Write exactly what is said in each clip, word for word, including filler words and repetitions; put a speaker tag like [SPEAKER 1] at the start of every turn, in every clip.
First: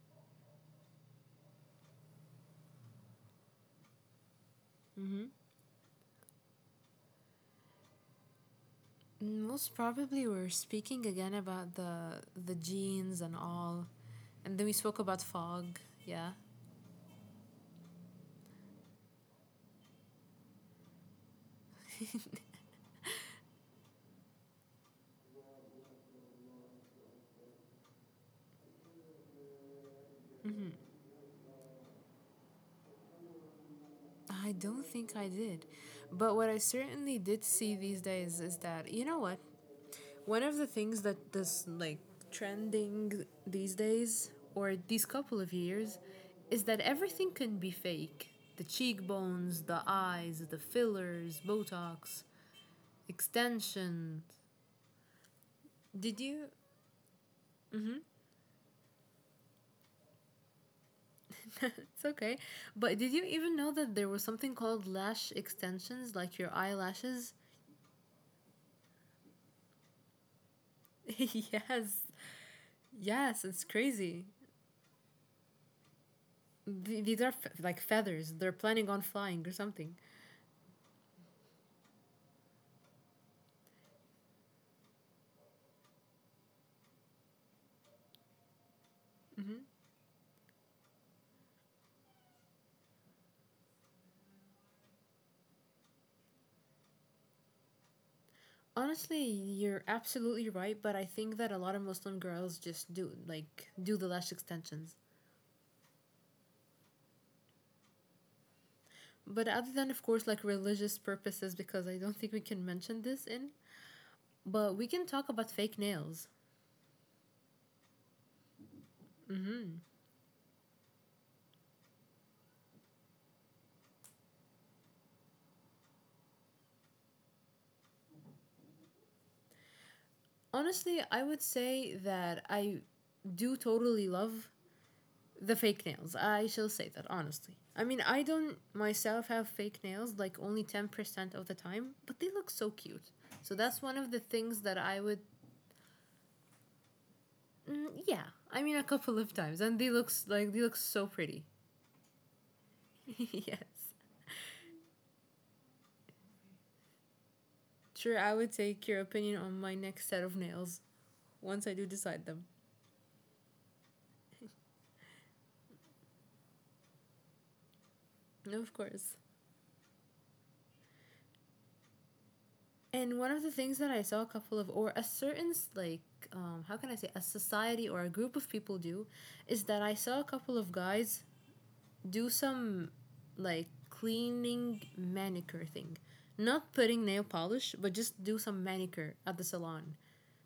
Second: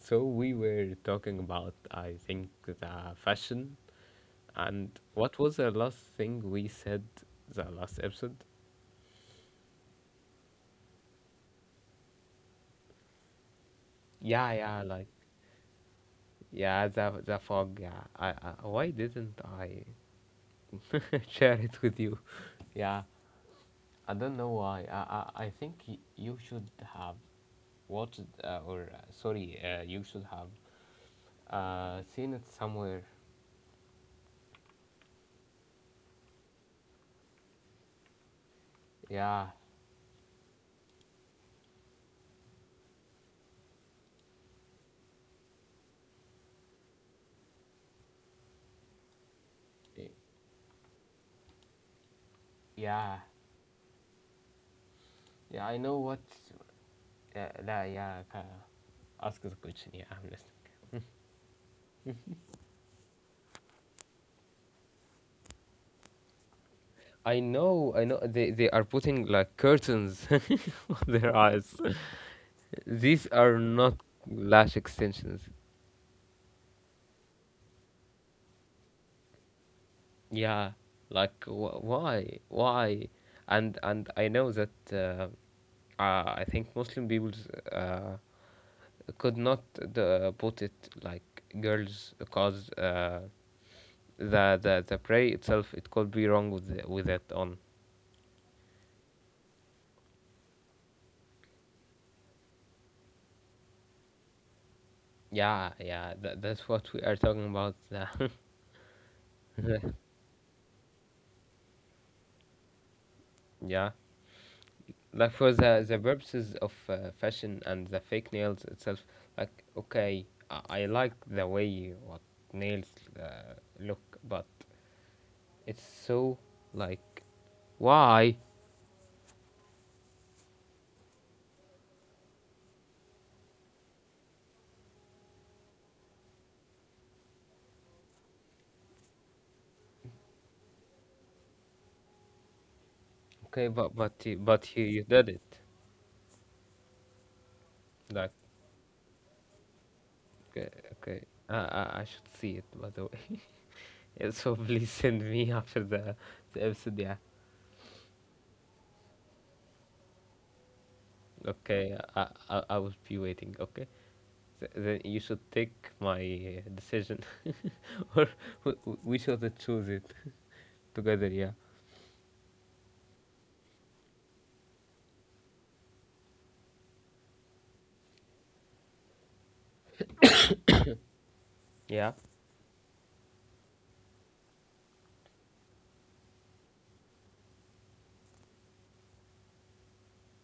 [SPEAKER 1] So, we were talking about, I think, the fashion. And
[SPEAKER 2] hmm
[SPEAKER 1] what was the last thing we said the last episode?
[SPEAKER 2] Most probably we're speaking again about the the genes and all.
[SPEAKER 1] Yeah,
[SPEAKER 2] And then we
[SPEAKER 1] yeah,
[SPEAKER 2] spoke
[SPEAKER 1] like
[SPEAKER 2] about fog, yeah.
[SPEAKER 1] yeah, the the fog. Yeah, I, I why didn't I share it with you? Yeah, I don't know why. I I, I think y- you should have watched uh, or uh, sorry, uh, you should have uh, seen it somewhere.
[SPEAKER 2] I don't think I did. But what I certainly did see these days is that, you know what?
[SPEAKER 1] Yeah,
[SPEAKER 2] One of the things that this like trending these days or these couple of years is that everything can be fake. The cheekbones, the
[SPEAKER 1] y-
[SPEAKER 2] eyes, the fillers, Botox,
[SPEAKER 1] yeah,
[SPEAKER 2] extensions.
[SPEAKER 1] yeah. I know
[SPEAKER 2] Did
[SPEAKER 1] what.
[SPEAKER 2] you?
[SPEAKER 1] Uh, yeah, yeah. ca- Ask the question. Yeah, I'm listening.
[SPEAKER 2] It's okay. But did you even know that there was something called lash extensions, like your eyelashes?
[SPEAKER 1] I know, I know. They they are putting like curtains on their eyes.
[SPEAKER 2] Yes.
[SPEAKER 1] These
[SPEAKER 2] Yes,
[SPEAKER 1] are
[SPEAKER 2] it's
[SPEAKER 1] not
[SPEAKER 2] crazy.
[SPEAKER 1] lash extensions.
[SPEAKER 2] th- these are f- like feathers. They're planning on flying or something.
[SPEAKER 1] Yeah, like wh- why, why? And and I know that uh, uh, I think Muslim people uh, could not uh, put it like girls, because uh, the the the prayer itself, it could be wrong with the, with it on.
[SPEAKER 2] Honestly, you're absolutely right, but I think that a lot of Muslim girls just do like do the lash extensions.
[SPEAKER 1] Yeah, yeah. That that's what we are talking about.
[SPEAKER 2] But other than of course like religious purposes, because I don't think we can mention this in,
[SPEAKER 1] yeah.
[SPEAKER 2] but we can talk
[SPEAKER 1] Like,
[SPEAKER 2] about
[SPEAKER 1] for
[SPEAKER 2] fake
[SPEAKER 1] the the
[SPEAKER 2] nails.
[SPEAKER 1] purposes of uh, fashion, and the fake nails itself, like okay, I, I like the way what nails uh, look, but it's so like, why?
[SPEAKER 2] Honestly, I would say that I do totally love the fake nails. I shall say that honestly. I mean, I don't myself have fake nails like only ten percent of the time, but they look so cute. So
[SPEAKER 1] Okay,
[SPEAKER 2] that's one
[SPEAKER 1] but
[SPEAKER 2] of the
[SPEAKER 1] but you-
[SPEAKER 2] things that
[SPEAKER 1] but you,
[SPEAKER 2] I
[SPEAKER 1] you
[SPEAKER 2] would
[SPEAKER 1] did it.
[SPEAKER 2] mm, yeah,
[SPEAKER 1] Like
[SPEAKER 2] I mean a couple of times, and they look like they
[SPEAKER 1] okay,
[SPEAKER 2] look so
[SPEAKER 1] okay.
[SPEAKER 2] pretty.
[SPEAKER 1] uh I I should see it by the way.
[SPEAKER 2] Yes.
[SPEAKER 1] yeah, so please send me after the the episode. Yeah.
[SPEAKER 2] Sure, I would take your opinion on my next set of nails once I do
[SPEAKER 1] Okay,
[SPEAKER 2] decide
[SPEAKER 1] I
[SPEAKER 2] them.
[SPEAKER 1] I I will be waiting. Okay. Th- Then you should take my uh, decision, or
[SPEAKER 2] No, of
[SPEAKER 1] w- w-
[SPEAKER 2] course.
[SPEAKER 1] we should choose it together. Yeah,
[SPEAKER 2] And one of the things that I saw a couple of, or a certain, like, um, how can I say, a society or a group of people do, is that I saw a couple of guys
[SPEAKER 1] yeah.
[SPEAKER 2] do some like cleaning manicure thing. Not putting nail polish, but just do some manicure at the salon.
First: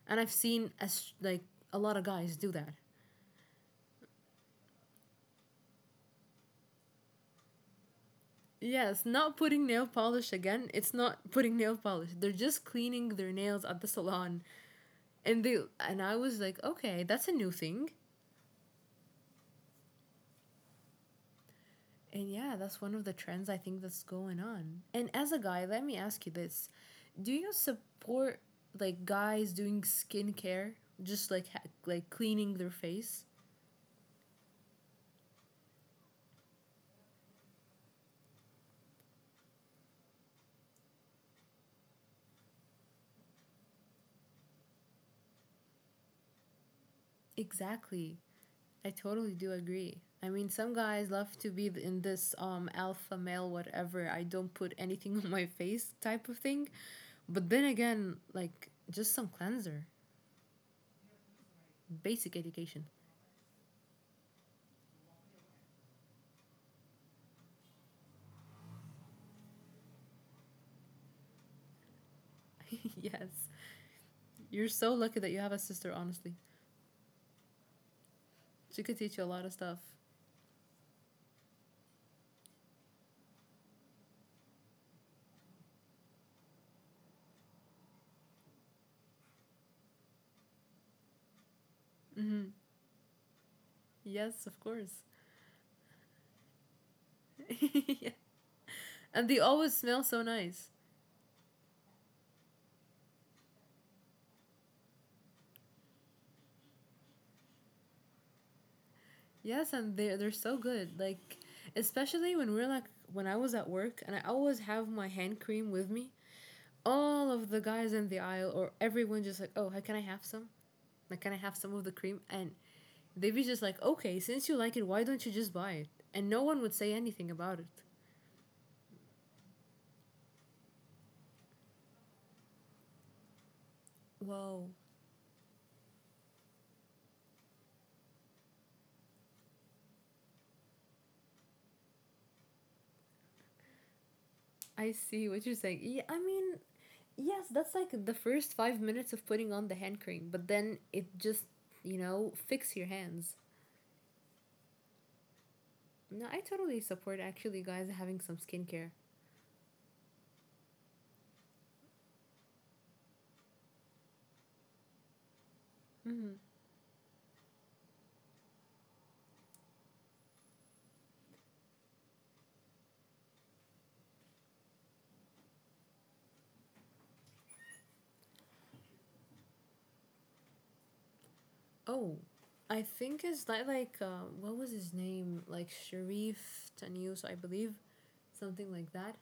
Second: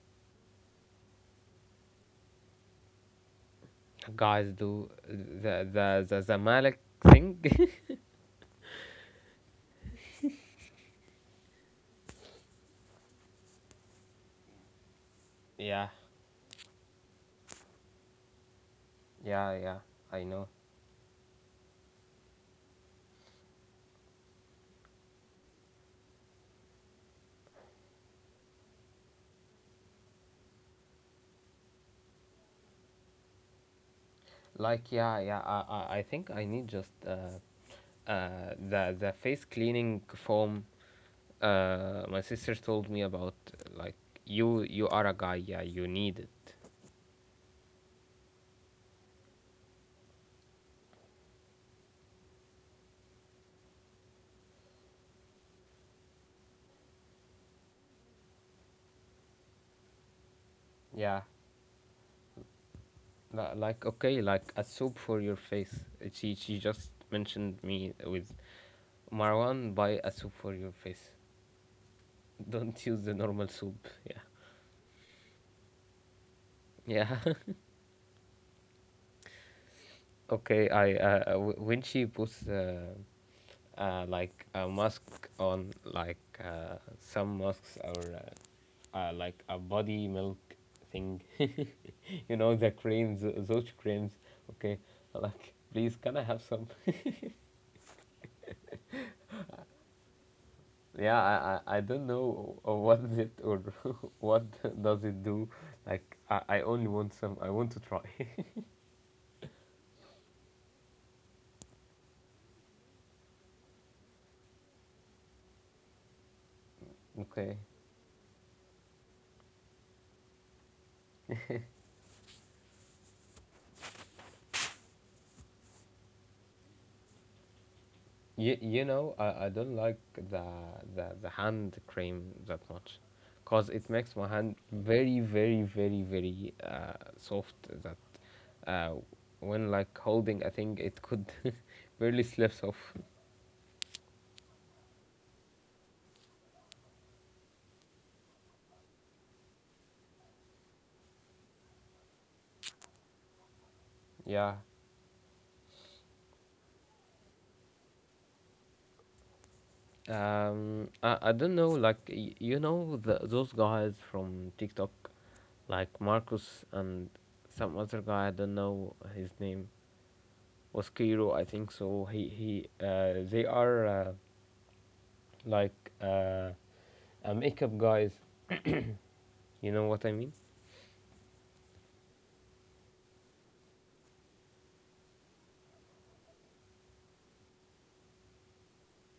[SPEAKER 2] And I've seen as like a lot of guys do that.
[SPEAKER 1] Guys, do the the the Zamalek thing.
[SPEAKER 2] Yes, not putting nail polish again. It's not putting nail polish. They're just cleaning their nails at the salon. And they
[SPEAKER 1] yeah,
[SPEAKER 2] and I was like, "Okay, that's a new thing."
[SPEAKER 1] yeah, yeah. I know.
[SPEAKER 2] And yeah, that's one of the trends I think that's going on. And as a guy, let me ask you this. Do you support like guys doing skincare, just like ha- like cleaning their face?
[SPEAKER 1] Like, yeah, yeah. I I, I think I need just uh, uh the the face cleaning foam. Uh, my sister told me about. Like, you you are a guy. Yeah, you need it.
[SPEAKER 2] Exactly. I totally do agree. I mean, some guys love to be in this um alpha male whatever. I don't put anything on my face type of thing. But then again, like just some cleanser,
[SPEAKER 1] Yeah,
[SPEAKER 2] basic education.
[SPEAKER 1] Li- like okay, like a soap for your face. Uh, She she just mentioned me with Marwan. Buy a soap for your face. Don't use the
[SPEAKER 2] Yes.
[SPEAKER 1] normal soap. Yeah,
[SPEAKER 2] You're so lucky that you have a sister, honestly.
[SPEAKER 1] yeah.
[SPEAKER 2] She could teach you a lot of stuff.
[SPEAKER 1] okay, I uh, uh, w- when she puts uh, uh, like a mask on, like uh, some masks are uh, uh, like a body milk thing. you
[SPEAKER 2] hmm
[SPEAKER 1] know the creams, those creams.
[SPEAKER 2] Yes, of
[SPEAKER 1] Okay,
[SPEAKER 2] course.
[SPEAKER 1] like please, can I have some?
[SPEAKER 2] Yeah. And they always smell so nice.
[SPEAKER 1] Yeah, I, I, I don't know uh, what is it or what does it do. Like I, I only want some. I want to try.
[SPEAKER 2] Yes, and they they're so good. Like especially when we're like when I was at work and I always have my hand cream with me. All of
[SPEAKER 1] okay.
[SPEAKER 2] the guys in the aisle or everyone just like, "Oh, can I have some? Like can I have some of the cream?" And they'd be just like, "Okay, since you like it, why don't you just buy it?" And no one would say anything about it.
[SPEAKER 1] You, you know I, I don't like the, the the hand cream that much, cause it makes my hand
[SPEAKER 2] Wow.
[SPEAKER 1] very very very very uh, soft. That uh, when like holding a thing, it could barely slips off.
[SPEAKER 2] I see what you're saying. Yeah, I mean, yes, that's like the first five minutes of putting on the hand cream, but then it just, you know, fix your hands.
[SPEAKER 1] Yeah.
[SPEAKER 2] No, I totally support actually guys having some skincare.
[SPEAKER 1] Um. I, I don't know. Like y- you know the, those guys from TikTok, like Marcus and some other guy. I don't know his name, was Kiro, I think. So he he uh, they are uh, like uh, uh, makeup guys. You know what I mean?
[SPEAKER 2] Oh, I think it's that like uh, what was his name? Like Sharif Tanus, I believe, something like that.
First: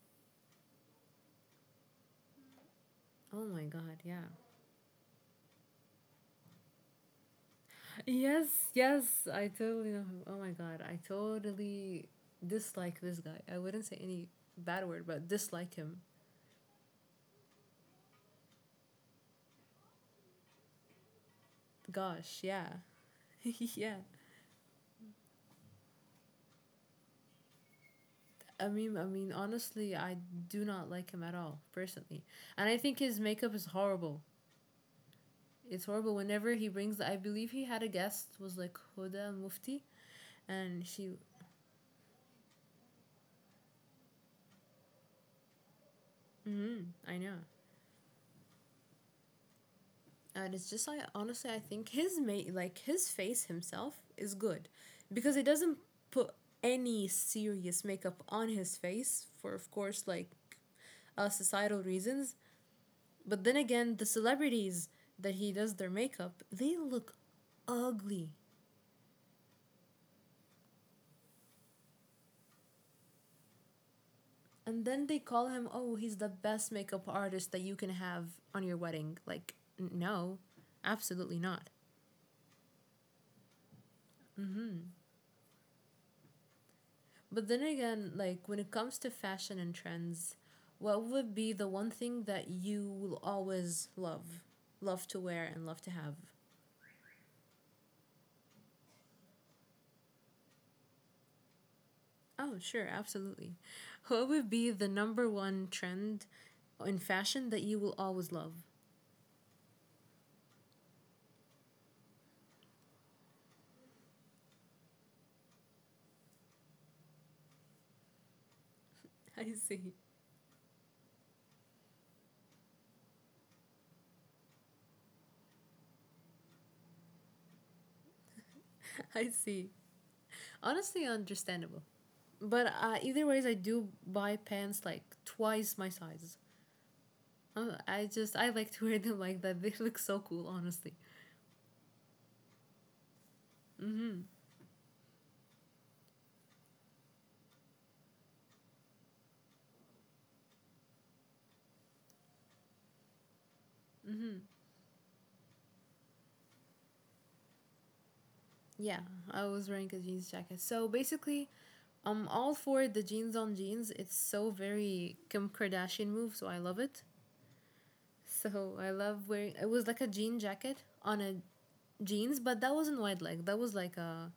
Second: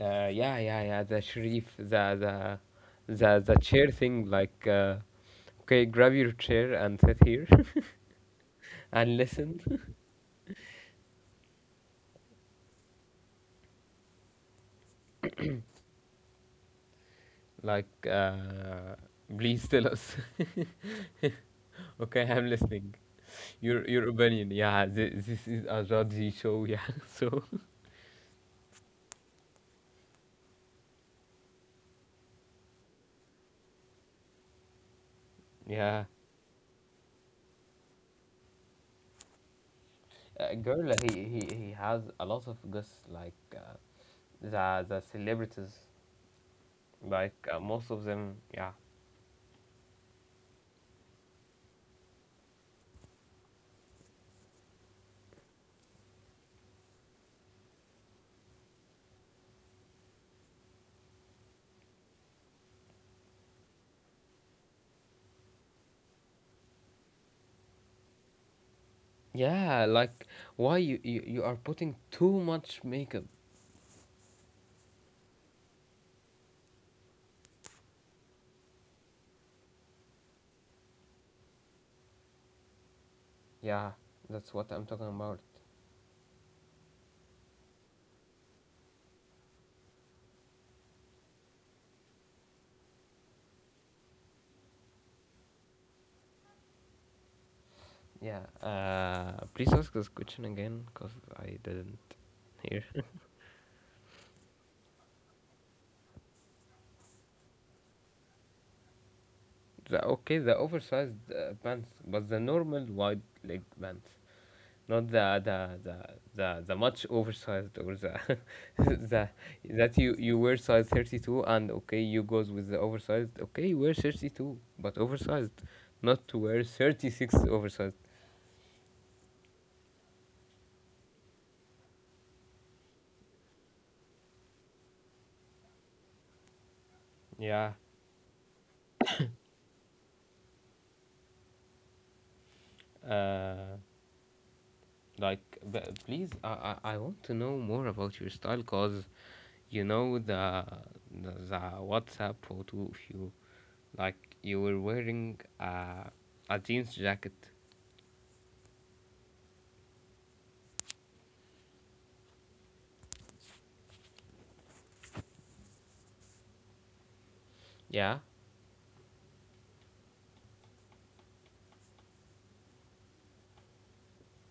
[SPEAKER 1] Uh, yeah, yeah, yeah. The Sharif, the the the
[SPEAKER 2] Oh
[SPEAKER 1] the
[SPEAKER 2] my
[SPEAKER 1] chair
[SPEAKER 2] god, yeah.
[SPEAKER 1] thing. Like uh, okay, grab your chair and sit here
[SPEAKER 2] Yes,
[SPEAKER 1] and
[SPEAKER 2] yes, I
[SPEAKER 1] listen.
[SPEAKER 2] totally know him. Oh my god, I totally dislike this guy. I wouldn't say any bad word, but dislike him.
[SPEAKER 1] Like uh, please tell us. okay,
[SPEAKER 2] Gosh,
[SPEAKER 1] I'm
[SPEAKER 2] yeah.
[SPEAKER 1] listening. Your
[SPEAKER 2] Yeah.
[SPEAKER 1] your opinion. Yeah, this, this is a Raji show. Yeah, so.
[SPEAKER 2] I mean, I mean, honestly, I do not like him at all, personally. And I think his makeup is horrible. It's
[SPEAKER 1] Yeah,
[SPEAKER 2] horrible whenever he brings. I believe he had a guest was like Huda Mufti,
[SPEAKER 1] uh,
[SPEAKER 2] and
[SPEAKER 1] girl, he,
[SPEAKER 2] she.
[SPEAKER 1] he he has a lot of guests, like uh, the the celebrities,
[SPEAKER 2] Mm, I know,
[SPEAKER 1] like uh, most of them. Yeah,
[SPEAKER 2] and it's just like honestly, I think his ma- like his face himself is good, because it doesn't put any serious makeup on his face for, of course, like, uh, societal reasons. But then again, the celebrities that he does their makeup, they look ugly.
[SPEAKER 1] yeah, like why you, you you are putting too much makeup?
[SPEAKER 2] And then they call him, oh, he's the best makeup artist that you can have on your wedding. Like, no, absolutely not.
[SPEAKER 1] Yeah, that's what I'm talking about.
[SPEAKER 2] But then again, like, when it comes to fashion and trends, what would be the one thing that you will always love, love to wear, and love to have?
[SPEAKER 1] Yeah, uh, please ask this question again, cause I didn't
[SPEAKER 2] Oh,
[SPEAKER 1] hear.
[SPEAKER 2] sure, absolutely. What would be the number one trend in fashion that you will always love?
[SPEAKER 1] The okay, the oversized uh, pants, but the normal wide leg pants. Not the the the the, the much oversized or the the
[SPEAKER 2] I
[SPEAKER 1] that
[SPEAKER 2] see.
[SPEAKER 1] you you wear size thirty-two and okay you goes with the oversized, okay, you wear thirty-two but oversized, not to wear thirty-six oversized,
[SPEAKER 2] I see. Honestly, understandable. But uh, either ways, I do buy pants like twice my size.
[SPEAKER 1] yeah,
[SPEAKER 2] Uh, I just I like to wear them like that. They look so cool, honestly.
[SPEAKER 1] like, but please, I, I I want to know more about your style, cause you know the the, the WhatsApp photo of you, like you were wearing uh, a jeans jacket,
[SPEAKER 2] Yeah, I was wearing a jeans jacket. So basically, I'm all for the jeans on jeans. It's so very Kim Kardashian move, so I love it.
[SPEAKER 1] yeah,
[SPEAKER 2] So I love wearing. It was like a jean jacket on a jeans, but that wasn't wide leg. That was like a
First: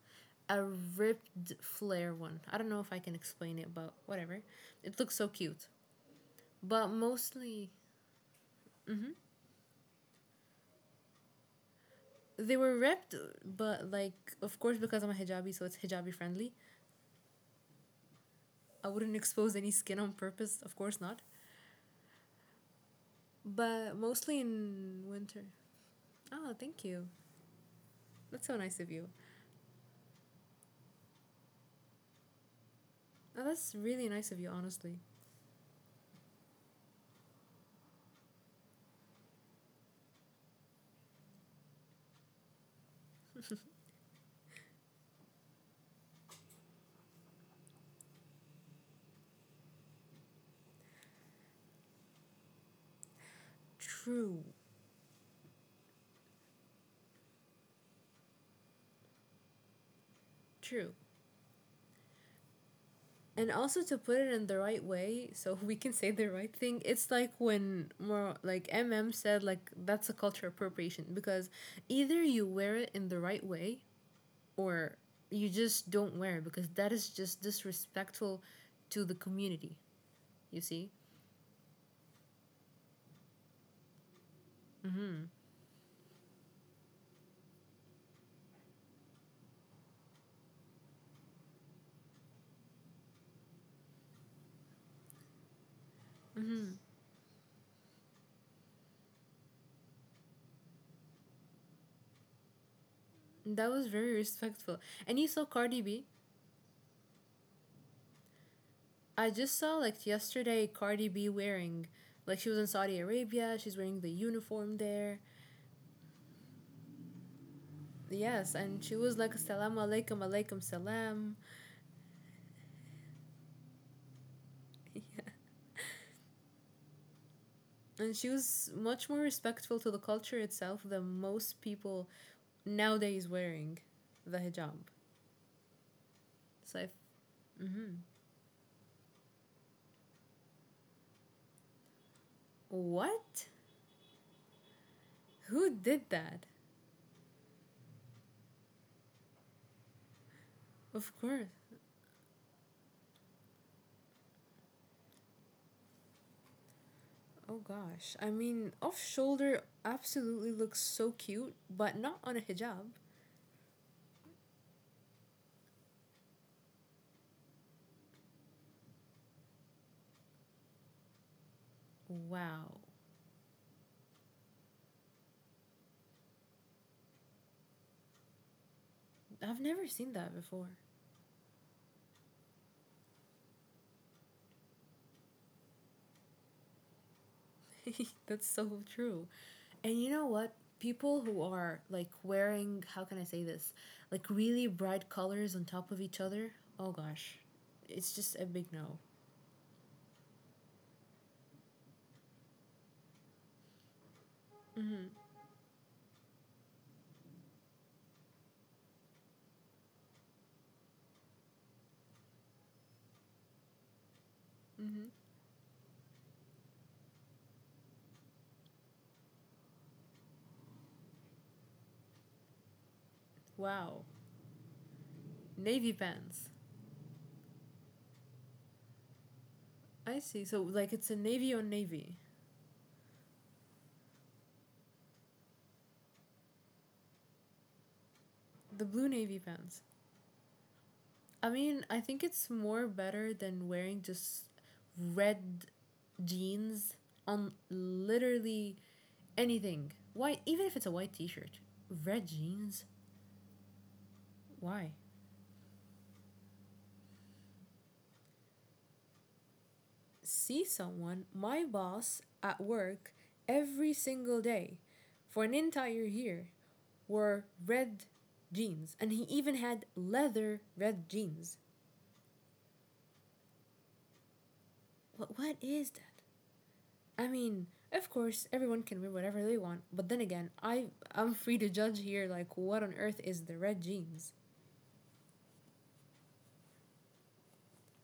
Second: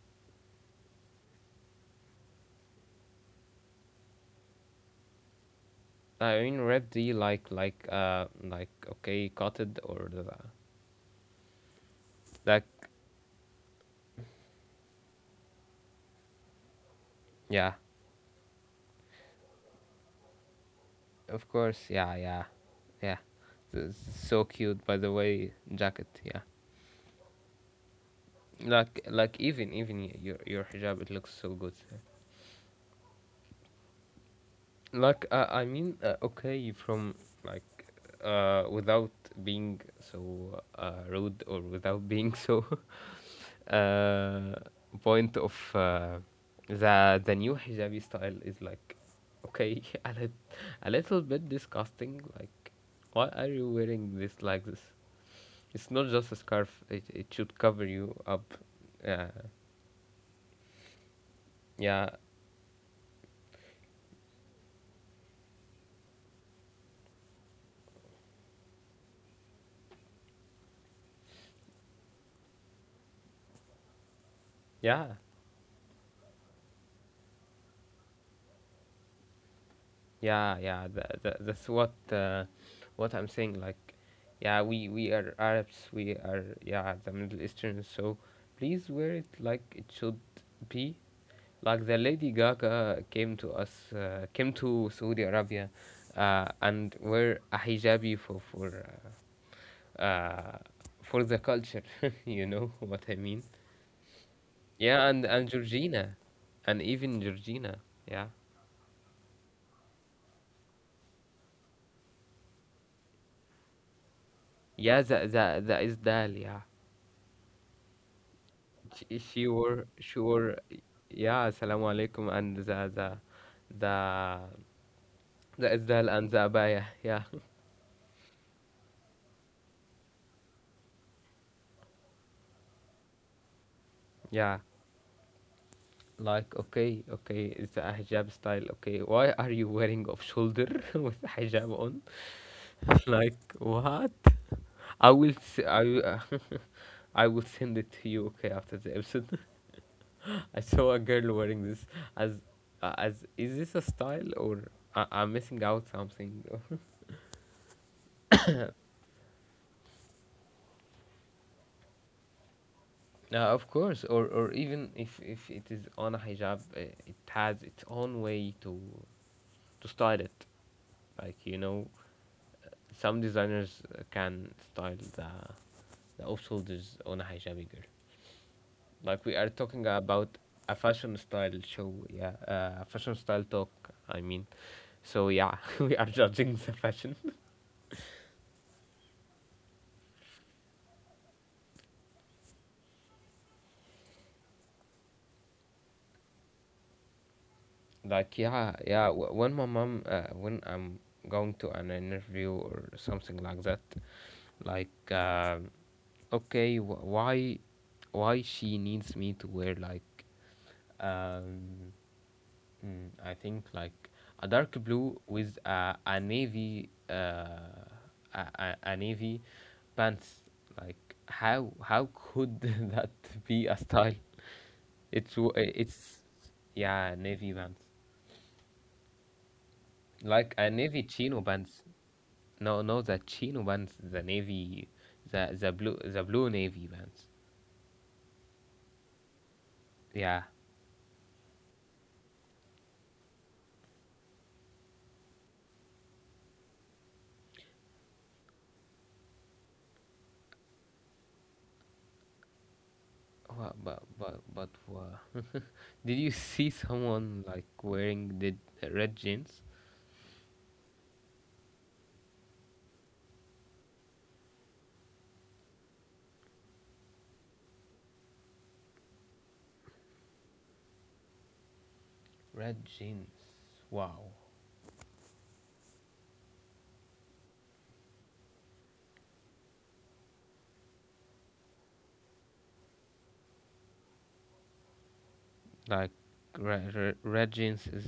[SPEAKER 2] a ripped flare one. I don't know if I can explain it, but whatever. It looked so cute.
[SPEAKER 1] I mean,
[SPEAKER 2] But
[SPEAKER 1] red D like
[SPEAKER 2] mostly
[SPEAKER 1] like uh like okay cotted or the,
[SPEAKER 2] they
[SPEAKER 1] like
[SPEAKER 2] were ripped, but like of course because I'm a hijabi, so it's hijabi friendly.
[SPEAKER 1] yeah,
[SPEAKER 2] I wouldn't expose any skin on purpose, of course not.
[SPEAKER 1] of course, yeah, yeah, yeah.
[SPEAKER 2] But
[SPEAKER 1] This is
[SPEAKER 2] mostly
[SPEAKER 1] so cute by
[SPEAKER 2] in
[SPEAKER 1] the
[SPEAKER 2] winter.
[SPEAKER 1] way jacket, yeah,
[SPEAKER 2] Oh, thank you. That's so nice of
[SPEAKER 1] like
[SPEAKER 2] you.
[SPEAKER 1] like even even y- your your hijab, it looks so good,
[SPEAKER 2] Oh, that's really nice of you, honestly.
[SPEAKER 1] like uh, I mean, uh, okay, from, like uh, without being so uh, rude or without being so uh, point of uh, the the new hijabi style is like okay, a, lit- a little bit disgusting. Like, why are you wearing this
[SPEAKER 2] True.
[SPEAKER 1] like this? It's not just a scarf. It it should cover you up. Uh,
[SPEAKER 2] True.
[SPEAKER 1] yeah,
[SPEAKER 2] And also to put it in the right way, so we can say the right thing. It's like when more like M M said, like that's a culture appropriation because either you wear it in the right way, or
[SPEAKER 1] yeah.
[SPEAKER 2] you just don't wear it, because that is just disrespectful to the community,
[SPEAKER 1] Yeah,
[SPEAKER 2] you
[SPEAKER 1] yeah,
[SPEAKER 2] see.
[SPEAKER 1] that, that, that's what uh, what I'm saying. Like, yeah, we we
[SPEAKER 2] Mm-hmm.
[SPEAKER 1] are Arabs, we are yeah the Middle Eastern. So please wear it like it should be. Like, the Lady Gaga came to us, uh, came to Saudi Arabia, uh,
[SPEAKER 2] Mm-hmm.
[SPEAKER 1] and wear a hijabi for for uh, for the culture. you know what I mean?
[SPEAKER 2] That was very respectful.
[SPEAKER 1] Yeah, and
[SPEAKER 2] And you
[SPEAKER 1] and
[SPEAKER 2] saw Cardi B.
[SPEAKER 1] Georgina, and even Georgina. Yeah,
[SPEAKER 2] I just saw like yesterday Cardi B wearing, like she was in Saudi Arabia, she's wearing the uniform
[SPEAKER 1] yeah, the
[SPEAKER 2] there.
[SPEAKER 1] the the Isdal. Yeah.
[SPEAKER 2] Yes, and she
[SPEAKER 1] she,
[SPEAKER 2] was like
[SPEAKER 1] she
[SPEAKER 2] "Assalamu
[SPEAKER 1] were she
[SPEAKER 2] alaikum,
[SPEAKER 1] were
[SPEAKER 2] alaikum salam,"
[SPEAKER 1] yeah, assalamu alaikum, and the the the the izdal and the abaya, yeah,
[SPEAKER 2] and she was much more respectful to the culture itself than most people nowadays wearing the
[SPEAKER 1] yeah,
[SPEAKER 2] hijab.
[SPEAKER 1] like
[SPEAKER 2] So, I,
[SPEAKER 1] okay, okay, it's a
[SPEAKER 2] mm
[SPEAKER 1] hijab style, okay, why are you wearing off shoulder with hijab on? like
[SPEAKER 2] what?
[SPEAKER 1] what I will s-
[SPEAKER 2] Who
[SPEAKER 1] I
[SPEAKER 2] did
[SPEAKER 1] will-
[SPEAKER 2] that?
[SPEAKER 1] I will send it to you, okay, after the episode. I saw a
[SPEAKER 2] Of
[SPEAKER 1] girl
[SPEAKER 2] course.
[SPEAKER 1] wearing this as uh, as is this a style, or I, I'm missing out something?
[SPEAKER 2] Oh gosh. I mean, off shoulder absolutely looks so cute, but not on a hijab.
[SPEAKER 1] Uh, of course, or or even if if it is on a hijab, uh, it has its own way to to style it. Like you know,
[SPEAKER 2] Wow.
[SPEAKER 1] some designers uh, can style the the off shoulders on a hijabi girl. Like, we are
[SPEAKER 2] I've
[SPEAKER 1] talking
[SPEAKER 2] never seen that
[SPEAKER 1] about
[SPEAKER 2] before.
[SPEAKER 1] a fashion style show, yeah, uh, a fashion style talk. I mean, so yeah, we are judging the fashion.
[SPEAKER 2] That's so true. And you know what? People who are like wearing, how can I say this? Like really bright colors on top of each other. Oh gosh. It's
[SPEAKER 1] like
[SPEAKER 2] just a
[SPEAKER 1] yeah,
[SPEAKER 2] big no.
[SPEAKER 1] yeah. wh- When my mom, uh, when I'm going to an interview or something like that, like.
[SPEAKER 2] Mm-hmm.
[SPEAKER 1] Uh, okay, wh- why why she needs me to wear like um mm, I think like a dark
[SPEAKER 2] Mm-hmm.
[SPEAKER 1] blue with a, a navy uh a, a, a navy pants, like, how how could that be a
[SPEAKER 2] Wow.
[SPEAKER 1] style, it's w-
[SPEAKER 2] Navy
[SPEAKER 1] it's
[SPEAKER 2] pants.
[SPEAKER 1] yeah navy pants
[SPEAKER 2] I see.
[SPEAKER 1] like a
[SPEAKER 2] So like
[SPEAKER 1] navy
[SPEAKER 2] it's a
[SPEAKER 1] chino
[SPEAKER 2] navy on
[SPEAKER 1] pants,
[SPEAKER 2] navy.
[SPEAKER 1] no no the chino pants the navy the the blue the blue navy pants,
[SPEAKER 2] The blue navy pants.
[SPEAKER 1] yeah.
[SPEAKER 2] I mean, I think it's more better than wearing just red jeans on literally anything. Why even if it's a white t-shirt. Red jeans?
[SPEAKER 1] Wha but but but
[SPEAKER 2] Why?
[SPEAKER 1] wha- Did you see someone like wearing the the red jeans?
[SPEAKER 2] See someone, my boss, at work every single day for an entire year wore red jeans. And he even had leather red jeans.
[SPEAKER 1] Red jeans. Wow.
[SPEAKER 2] What, what is that? I mean, of course, everyone can wear whatever they want, but then again, I I'm free to judge here like what on earth is the red jeans?
[SPEAKER 1] Like red, red, red jeans is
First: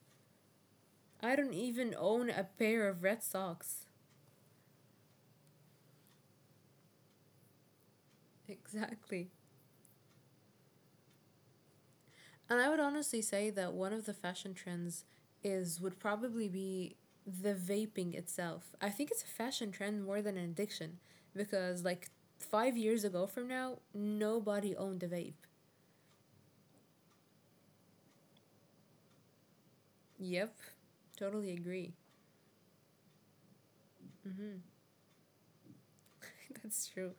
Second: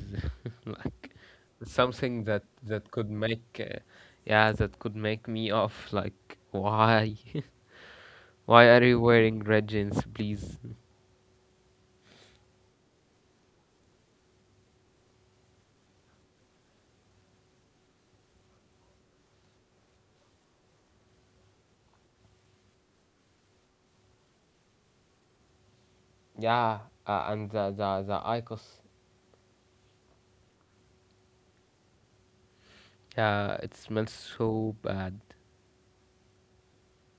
[SPEAKER 1] like
[SPEAKER 2] I don't even
[SPEAKER 1] something
[SPEAKER 2] own
[SPEAKER 1] that
[SPEAKER 2] a pair
[SPEAKER 1] that
[SPEAKER 2] of
[SPEAKER 1] could
[SPEAKER 2] red
[SPEAKER 1] make uh,
[SPEAKER 2] socks.
[SPEAKER 1] yeah, that could make me off, like why? why are you
[SPEAKER 2] Exactly.
[SPEAKER 1] wearing red jeans, please?
[SPEAKER 2] And I would honestly say that one of the fashion trends is would probably be the vaping itself. I think it's a fashion trend more than an addiction because like five years ago from now nobody owned a vape.
[SPEAKER 1] Yeah, uh, and the the the Icos.
[SPEAKER 2] Yep. Totally agree.
[SPEAKER 1] Yeah, it smells
[SPEAKER 2] Mhm.
[SPEAKER 1] so bad.
[SPEAKER 2] That's true.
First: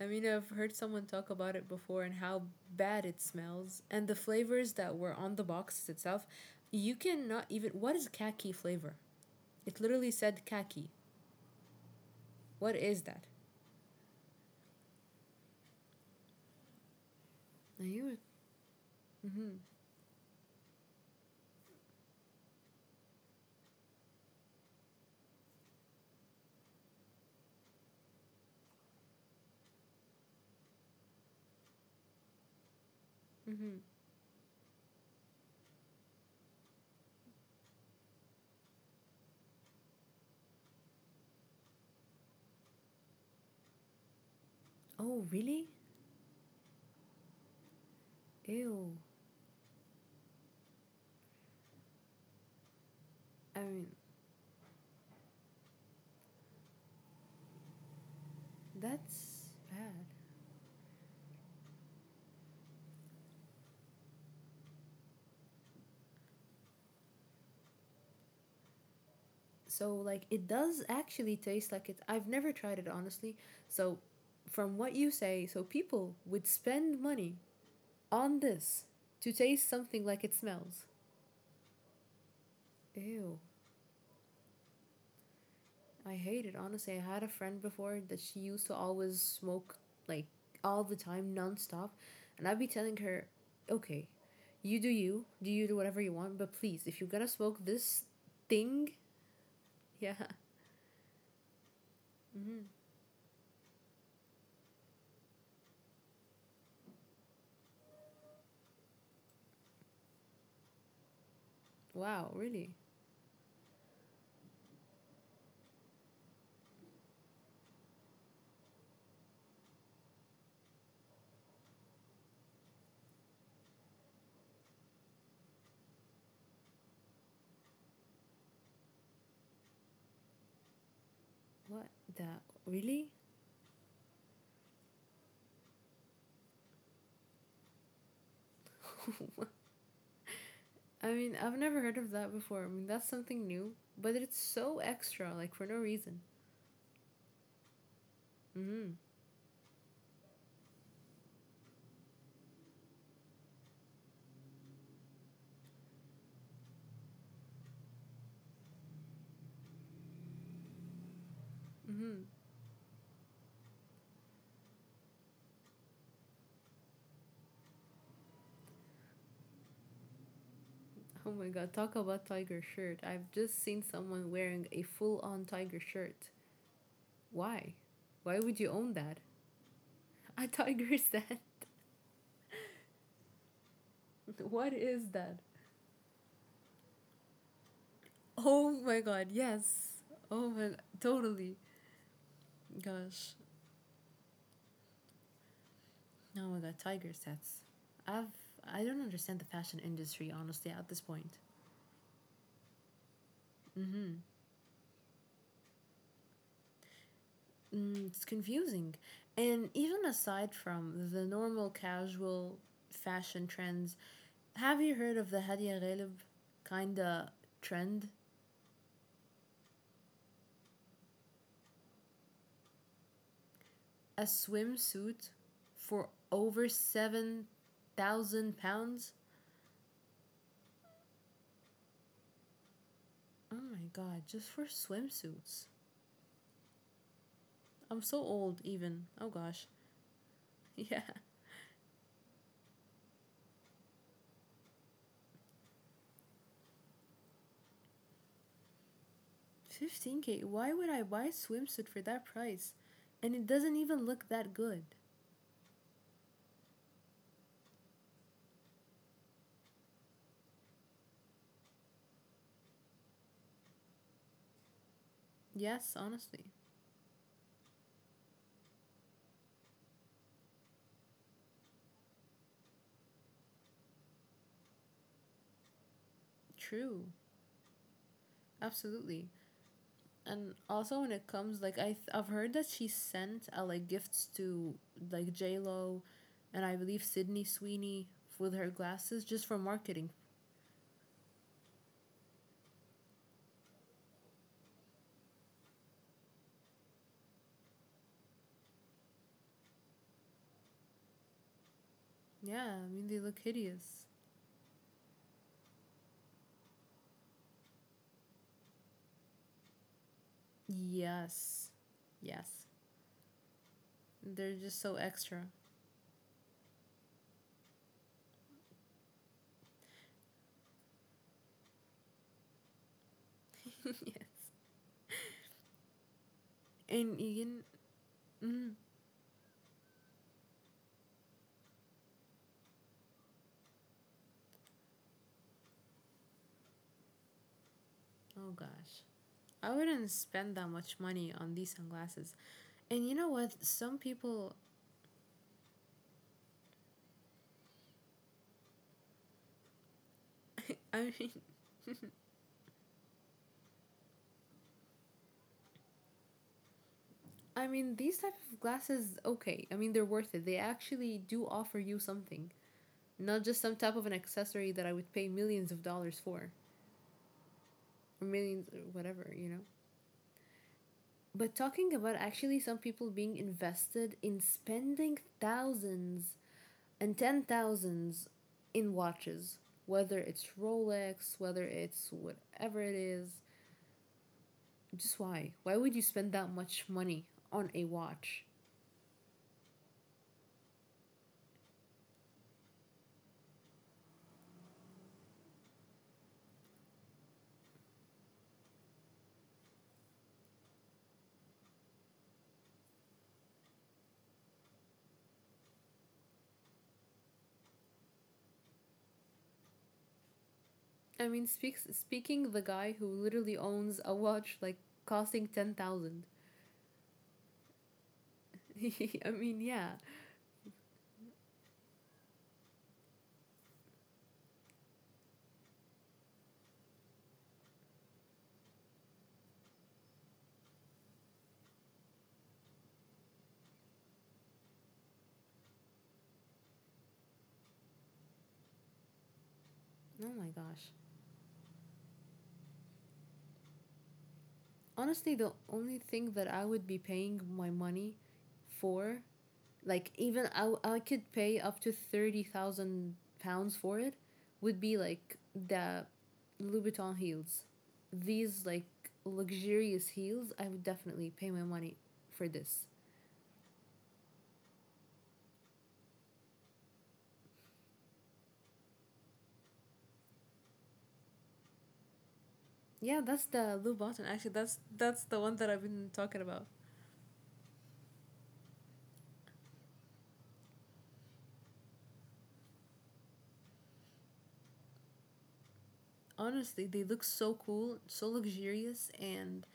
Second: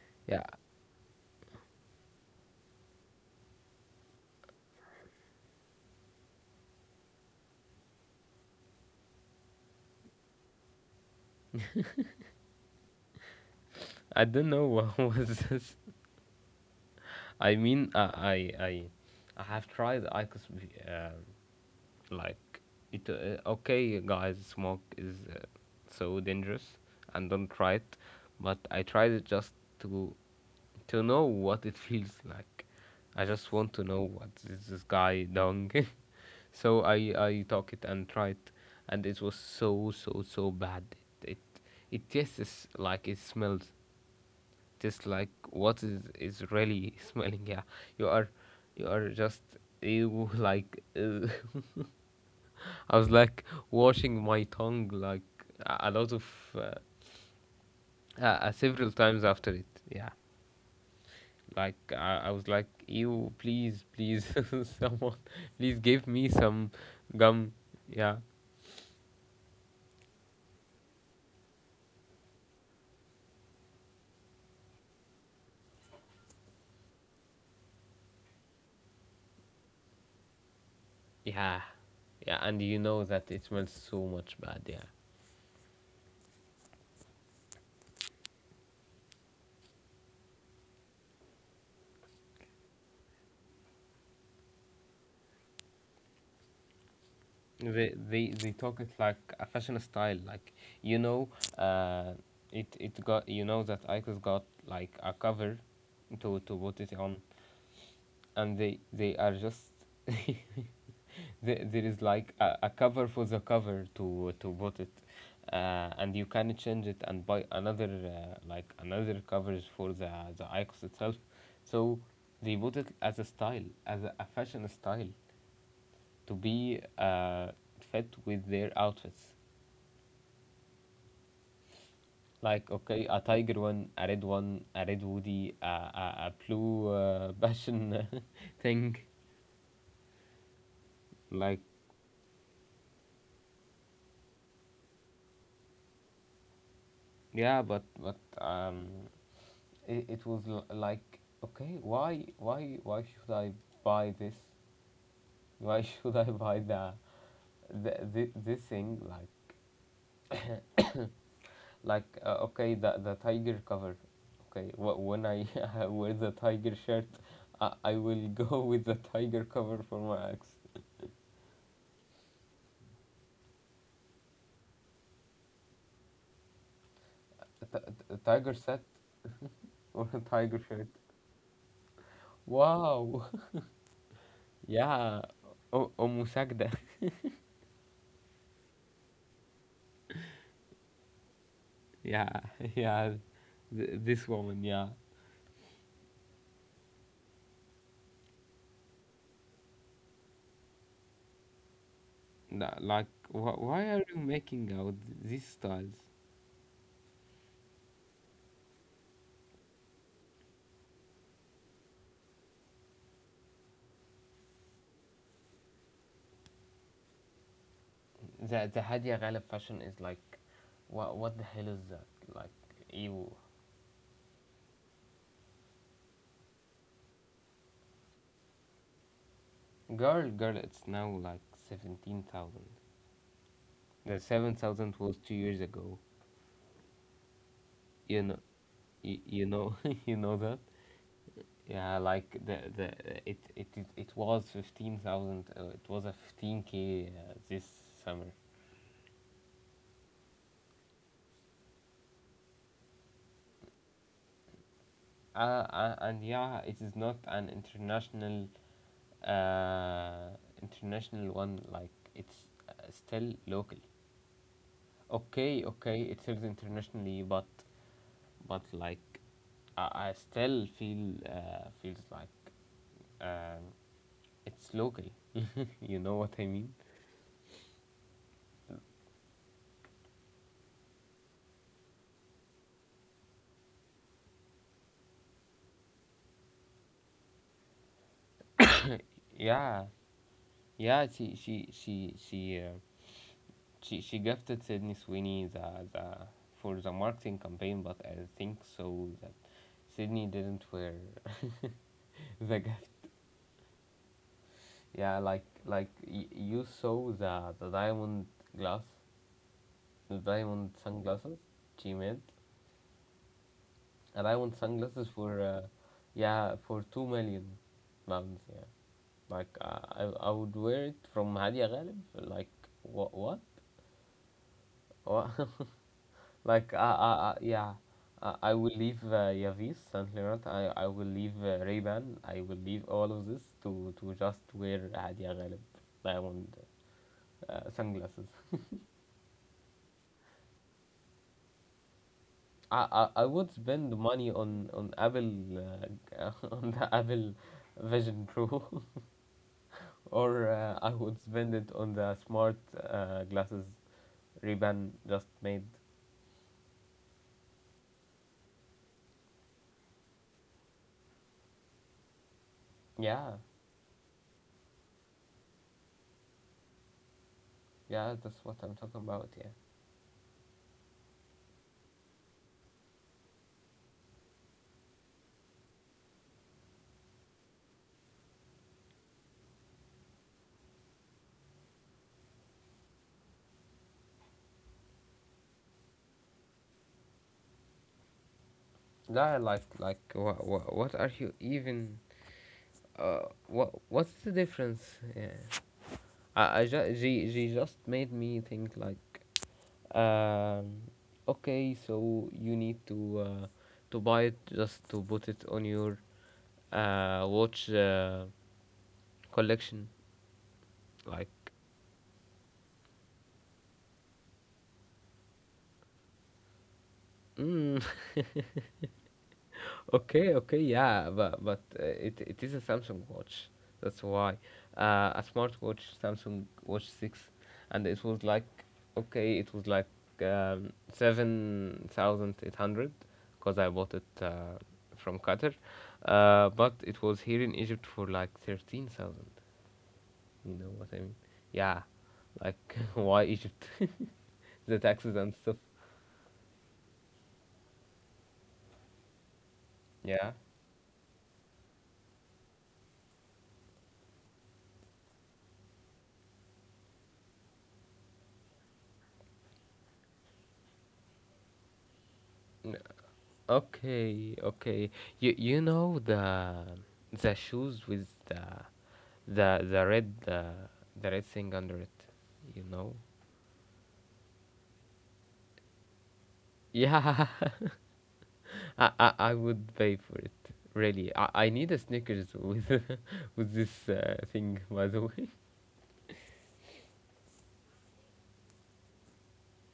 [SPEAKER 2] I mean,
[SPEAKER 1] Yeah,
[SPEAKER 2] I've heard someone talk about it before and how bad it smells and the flavors that were on the boxes itself. You cannot even what is khaki flavor? It literally said khaki. What is that?
[SPEAKER 1] I don't know what was this. I
[SPEAKER 2] Now
[SPEAKER 1] mean, uh,
[SPEAKER 2] you
[SPEAKER 1] I I I
[SPEAKER 2] Mm-hmm.
[SPEAKER 1] have tried I Q O S, be- uh, like it. Uh, okay, guys, smoke is uh, so dangerous, and don't try it. But I tried it just to to know what it feels like. I just want
[SPEAKER 2] Mm-hmm.
[SPEAKER 1] to know what is this guy doing. so I I took it and tried, and it was so so so bad. It it, it tastes like it smells, just
[SPEAKER 2] Oh,
[SPEAKER 1] like
[SPEAKER 2] really?
[SPEAKER 1] what is is really smelling, yeah, you are you
[SPEAKER 2] Ew.
[SPEAKER 1] are just you, like uh, I was like
[SPEAKER 2] I mean,
[SPEAKER 1] washing my tongue like a a lot of uh, uh, uh, several times
[SPEAKER 2] that's
[SPEAKER 1] after it,
[SPEAKER 2] bad.
[SPEAKER 1] yeah, like I, I was like, you please please someone please give me some gum, yeah,
[SPEAKER 2] So, like, it does actually taste like it. I've never tried it, honestly. So, from what you say, so people would spend money on this to taste something like it smells.
[SPEAKER 1] yeah, yeah, and you know that
[SPEAKER 2] Ew.
[SPEAKER 1] it smells so much bad, yeah,
[SPEAKER 2] I hate it, honestly. I had a friend before that she used to always smoke like all the time, nonstop. And I'd be telling her, okay, you do you, do you do whatever you want, but please, if you're gonna smoke
[SPEAKER 1] they
[SPEAKER 2] this
[SPEAKER 1] they they talk it
[SPEAKER 2] thing,
[SPEAKER 1] like a fashion
[SPEAKER 2] yeah.
[SPEAKER 1] style, like you know uh it
[SPEAKER 2] hmm
[SPEAKER 1] it got, you know, that Icos got like a cover to to put it on, and they they are just there, there is
[SPEAKER 2] Wow,
[SPEAKER 1] like a, a
[SPEAKER 2] really?
[SPEAKER 1] cover for the cover to to put it, uh, and you can change it and buy another uh, like another covers for the the Icos itself, so they put it as a style, as a, a fashion style to be uh, fit with their outfits.
[SPEAKER 2] What that?
[SPEAKER 1] Like okay,
[SPEAKER 2] Really?
[SPEAKER 1] a tiger one, a red one, a red woody, a a, a blue uh, passion thing.
[SPEAKER 2] I mean, I've
[SPEAKER 1] Like
[SPEAKER 2] never heard of that before. I mean, that's something new, but it's so extra, like for no reason.
[SPEAKER 1] yeah, but but um,
[SPEAKER 2] hmm
[SPEAKER 1] it, it was l- like okay, why why why should I buy this? Why should I buy the, the, the this thing? Like like
[SPEAKER 2] hmm
[SPEAKER 1] uh, okay the the tiger cover. Okay, wh- when I wear the tiger shirt, I, I will go with the tiger cover for my ex,
[SPEAKER 2] Oh my god, talk about tiger shirt. I've just seen someone wearing a full on tiger shirt. Why?
[SPEAKER 1] t- t-
[SPEAKER 2] Why
[SPEAKER 1] tiger
[SPEAKER 2] would you
[SPEAKER 1] set,
[SPEAKER 2] own that?
[SPEAKER 1] or a
[SPEAKER 2] A
[SPEAKER 1] tiger shirt.
[SPEAKER 2] tiger's den?
[SPEAKER 1] Wow.
[SPEAKER 2] What is
[SPEAKER 1] yeah.
[SPEAKER 2] that?
[SPEAKER 1] O- omusagda.
[SPEAKER 2] Oh my god, yes. Oh my god, totally.
[SPEAKER 1] yeah. yeah.
[SPEAKER 2] Gosh.
[SPEAKER 1] Th- this woman, yeah.
[SPEAKER 2] Oh my god, tiger sets. I've I don't understand the fashion industry honestly at this point.
[SPEAKER 1] Nah, like wh- why are
[SPEAKER 2] Mm-hmm.
[SPEAKER 1] you making out these styles?
[SPEAKER 2] Mm, it's confusing. And even aside from the normal casual fashion trends, have you heard of the Hadia Ghalib kinda trend?
[SPEAKER 1] The the Hadia Ghalib fashion is like, what what the hell is that? Like, ew.
[SPEAKER 2] A swimsuit for over seven thousand pounds?
[SPEAKER 1] Girl, girl, it's now like seventeen thousand.
[SPEAKER 2] Oh my
[SPEAKER 1] The
[SPEAKER 2] god, just for
[SPEAKER 1] seven thousand was two
[SPEAKER 2] swimsuits.
[SPEAKER 1] years ago.
[SPEAKER 2] I'm so
[SPEAKER 1] You know,
[SPEAKER 2] old, even.
[SPEAKER 1] you,
[SPEAKER 2] Oh
[SPEAKER 1] you
[SPEAKER 2] gosh.
[SPEAKER 1] know, you know that?
[SPEAKER 2] Yeah.
[SPEAKER 1] Yeah, like the the it it it, it was fifteen thousand. Uh, it was a fifteen k uh, this summer.
[SPEAKER 2] fifteen k, why would I buy a swimsuit for that price? And it doesn't even look that good.
[SPEAKER 1] Uh, uh, and yeah, it is not an international uh international one, like it's uh, still local. Okay,
[SPEAKER 2] Yes,
[SPEAKER 1] okay, it
[SPEAKER 2] honestly.
[SPEAKER 1] sells internationally, but but like, I, I still feel uh, feels like, um, it's local. You know what I mean?
[SPEAKER 2] True. Absolutely. And also when it comes like I th- I've heard that she sent uh, like gifts to like J Lo, and I believe Sydney Sweeney with her glasses just for
[SPEAKER 1] Yeah,
[SPEAKER 2] marketing.
[SPEAKER 1] yeah. She she she she uh, she she gifted Sydney Sweeney the the for the marketing campaign, but I think so that Sydney didn't wear the
[SPEAKER 2] Yeah,
[SPEAKER 1] gift.
[SPEAKER 2] I mean they look hideous.
[SPEAKER 1] Yeah, like like y- you saw the the diamond glass, the diamond sunglasses
[SPEAKER 2] Yes,
[SPEAKER 1] she made.
[SPEAKER 2] yes,
[SPEAKER 1] And I want
[SPEAKER 2] they're just so
[SPEAKER 1] sunglasses for,
[SPEAKER 2] extra.
[SPEAKER 1] uh, yeah, for two million pounds. Yeah, like uh, I I would wear it from Hadia Ghalib. Like what what what? Like I I,
[SPEAKER 2] And you
[SPEAKER 1] I
[SPEAKER 2] can,
[SPEAKER 1] yeah. I I will
[SPEAKER 2] mm,
[SPEAKER 1] leave uh, Yavis and Leonard. I, I will leave uh, Ray-Ban. I will leave all of this to, to just wear Hadia Ghalib diamond uh, sunglasses.
[SPEAKER 2] oh gosh, I wouldn't spend that much money on these sunglasses.
[SPEAKER 1] I, I
[SPEAKER 2] And you
[SPEAKER 1] I
[SPEAKER 2] know
[SPEAKER 1] would
[SPEAKER 2] what?
[SPEAKER 1] spend
[SPEAKER 2] Some
[SPEAKER 1] money
[SPEAKER 2] people,
[SPEAKER 1] on on Apple, uh, on the Apple Vision Pro. Or uh, I
[SPEAKER 2] I
[SPEAKER 1] would
[SPEAKER 2] mean.
[SPEAKER 1] spend it on the smart uh, glasses Ray-Ban just made.
[SPEAKER 2] I mean, these type of glasses, okay. I mean, they're worth it. They actually do offer you something,
[SPEAKER 1] Yeah,
[SPEAKER 2] not just some type of an accessory that I would pay millions of dollars for,
[SPEAKER 1] yeah,
[SPEAKER 2] or
[SPEAKER 1] that's what
[SPEAKER 2] millions,
[SPEAKER 1] I'm
[SPEAKER 2] or
[SPEAKER 1] talking about.
[SPEAKER 2] whatever, you
[SPEAKER 1] Yeah,
[SPEAKER 2] know. But talking about actually some people being invested in spending thousands and ten thousands in watches, whether it's Rolex, whether it's whatever it is, just why? Why would you spend that much money on a watch?
[SPEAKER 1] yeah, like like what what, what are you even? Uh, what what's the difference? Yeah, I, I ju- she she just made me think like, um, okay, so you need to uh, to buy it just to put it on your uh watch uh, collection, like.
[SPEAKER 2] I mean, speaks speaking the guy who literally owns a watch like costing ten thousand.
[SPEAKER 1] Mm.
[SPEAKER 2] I mean, yeah.
[SPEAKER 1] Okay, okay, yeah, but but uh, it it is a Samsung watch. That's why uh, a smartwatch, Samsung Watch Six, and it was like okay, it was like um, seven thousand eight hundred because I bought it uh, from Qatar, uh, but it was here in Egypt for like thirteen thousand.
[SPEAKER 2] Oh my
[SPEAKER 1] You know
[SPEAKER 2] gosh.
[SPEAKER 1] what I mean? Yeah, like why Egypt? The taxes
[SPEAKER 2] Honestly,
[SPEAKER 1] and
[SPEAKER 2] the
[SPEAKER 1] stuff.
[SPEAKER 2] only thing that I would be paying my money for, like
[SPEAKER 1] Yeah.
[SPEAKER 2] even I, I could pay up to thirty thousand pounds for it would be like the Louboutin heels. These like luxurious heels, I would definitely pay my money for this.
[SPEAKER 1] Okay, okay. You you know the the shoes with the the the red uh, the red thing under it, you know?
[SPEAKER 2] Yeah, that's the Louboutin. Actually, that's that's the one that I've been talking about.
[SPEAKER 1] Yeah, I, I I would pay for it. Really, I, I need a Snickers with with this uh, thing. By the way,
[SPEAKER 2] Honestly, they look so cool, so luxurious, and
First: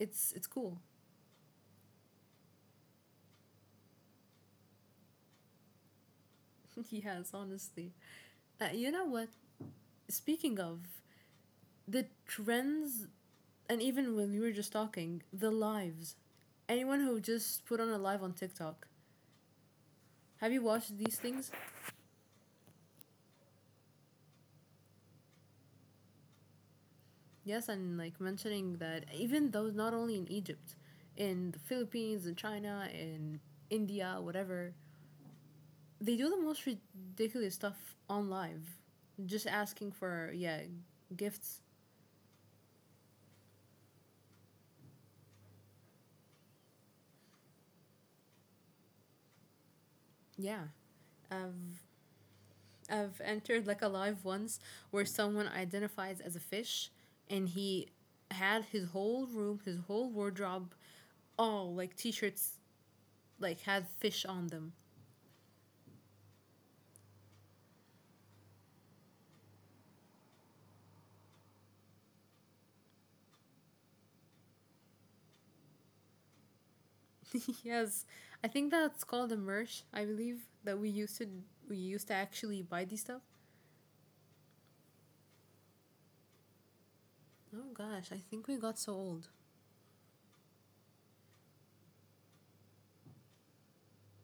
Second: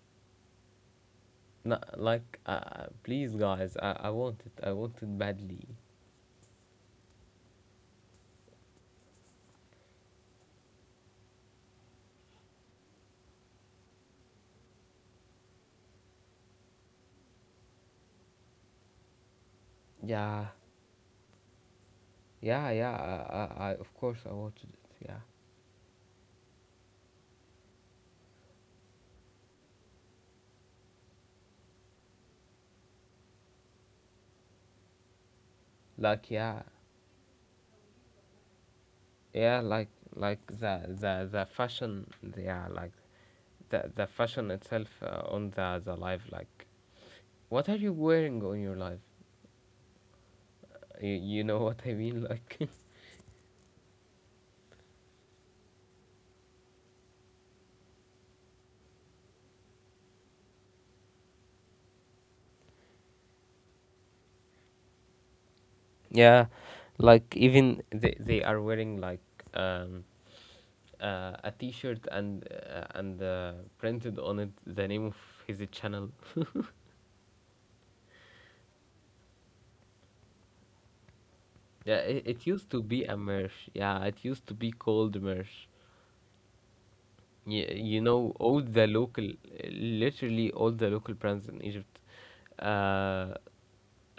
[SPEAKER 2] it's it's cool.
[SPEAKER 1] no, like, uh, please guys, I, I want it. I want it badly.
[SPEAKER 2] yes, honestly. Uh, you know what? Speaking of the trends and even when we were just talking, the lives. Anyone who just put on a live on TikTok.
[SPEAKER 1] Yeah,
[SPEAKER 2] Have you watched these things?
[SPEAKER 1] yeah, yeah. I, I, I of course I wanted it. Yeah,
[SPEAKER 2] Yes, and like mentioning that even though not only in Egypt, in the Philippines, in China, in India, whatever, they
[SPEAKER 1] like
[SPEAKER 2] do the
[SPEAKER 1] yeah,
[SPEAKER 2] most ridiculous stuff on live. Just
[SPEAKER 1] yeah, like
[SPEAKER 2] asking for,
[SPEAKER 1] like
[SPEAKER 2] yeah,
[SPEAKER 1] the the the
[SPEAKER 2] gifts.
[SPEAKER 1] fashion. Yeah, like the the fashion itself uh, on the the live. Like, what are you wearing on your live?
[SPEAKER 2] Yeah.
[SPEAKER 1] You, you
[SPEAKER 2] I've
[SPEAKER 1] know what I mean? Like
[SPEAKER 2] I've entered like a live once where someone identifies as a fish and he had his whole room, his whole wardrobe, all like t shirts, like had fish on them.
[SPEAKER 1] yeah, like even they they are wearing like um uh, a t-shirt and uh, and uh, printed on it the name of his channel.
[SPEAKER 2] yes, I think that's called a merch, I believe, that we used to we
[SPEAKER 1] Yeah
[SPEAKER 2] used to
[SPEAKER 1] it, it
[SPEAKER 2] actually
[SPEAKER 1] used
[SPEAKER 2] buy
[SPEAKER 1] to
[SPEAKER 2] these
[SPEAKER 1] be a
[SPEAKER 2] stuff.
[SPEAKER 1] merch Yeah, it used to be called merch.
[SPEAKER 2] Oh
[SPEAKER 1] Yeah, you
[SPEAKER 2] gosh, I
[SPEAKER 1] know
[SPEAKER 2] think we
[SPEAKER 1] all
[SPEAKER 2] got
[SPEAKER 1] the
[SPEAKER 2] so old.
[SPEAKER 1] local, literally all the local brands in Egypt, uh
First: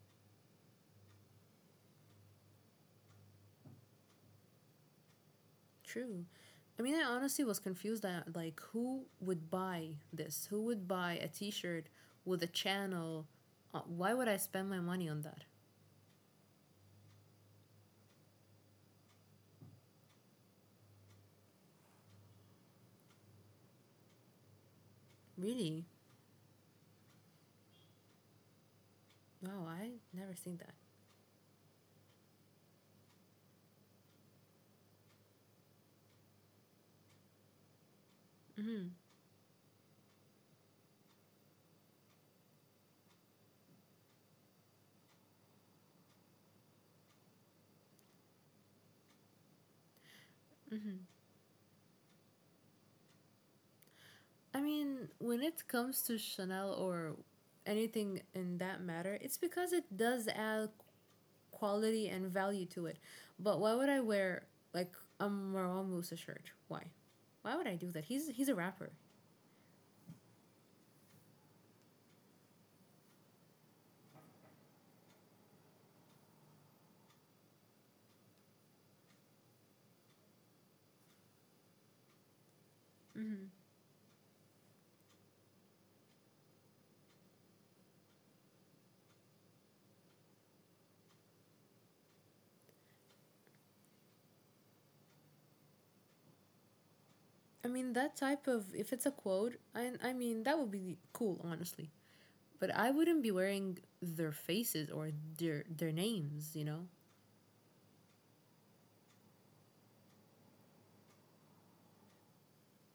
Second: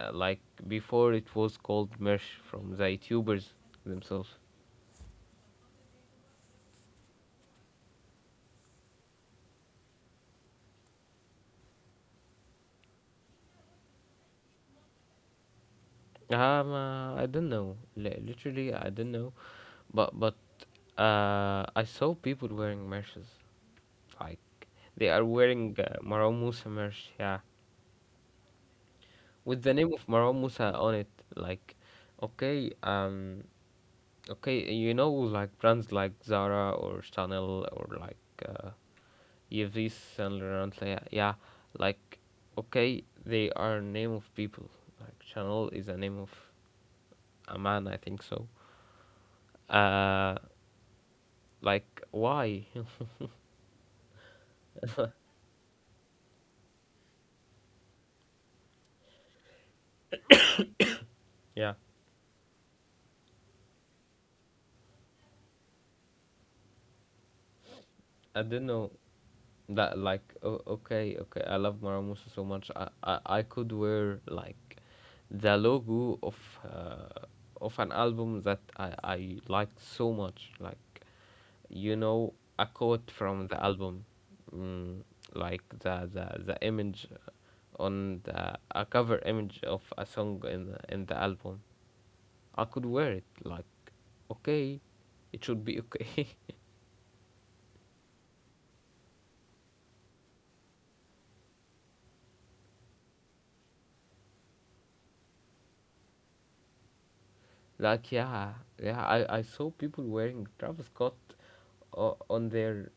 [SPEAKER 1] Uh, like before, it was called merch from the YouTubers themselves.
[SPEAKER 2] True. I mean, I honestly was confused that like who would buy this? Who would buy a T-shirt with a channel? Uh, why would I spend my money on that?
[SPEAKER 1] Um, uh, I don't know. Li- literally, I don't know. But but uh, I saw people wearing merches. Like they are wearing
[SPEAKER 2] Really?
[SPEAKER 1] uh, Marwan Musa merch. Yeah, with
[SPEAKER 2] Wow,
[SPEAKER 1] the name
[SPEAKER 2] I
[SPEAKER 1] of
[SPEAKER 2] never
[SPEAKER 1] Marwan
[SPEAKER 2] seen
[SPEAKER 1] Musa
[SPEAKER 2] that.
[SPEAKER 1] on it. Like, okay, um, okay, you know, like brands like Zara or Chanel or like uh,
[SPEAKER 2] Hmm.
[SPEAKER 1] Yves Saint Laurent, like, yeah, yeah, like, okay, they are name of people. Like Chanel is a name of a man, I think so. Uh, like, why?
[SPEAKER 2] I mean, when it comes to Chanel or anything in that matter, it's because it does add
[SPEAKER 1] Yeah,
[SPEAKER 2] quality and value to it. But why would I wear like a Marwan Musa shirt? Why? Why would I do that? He's
[SPEAKER 1] I
[SPEAKER 2] he's a
[SPEAKER 1] didn't know
[SPEAKER 2] rapper.
[SPEAKER 1] that. Like, oh, okay, okay, I love Maramusa so much. I, I I could wear like the logo of uh, of an album that I I like so much. Like, you know, a quote from the album. Mm, like the, the the image on the a cover image of a song in in the album, I could wear it. Like, okay, it should be okay.
[SPEAKER 2] I mean, that type of, if it's a quote, I I mean that would be cool, honestly. But I wouldn't be wearing their faces or their their names, you know.
[SPEAKER 1] Like, yeah, yeah. I I saw people wearing Travis Scott o- on their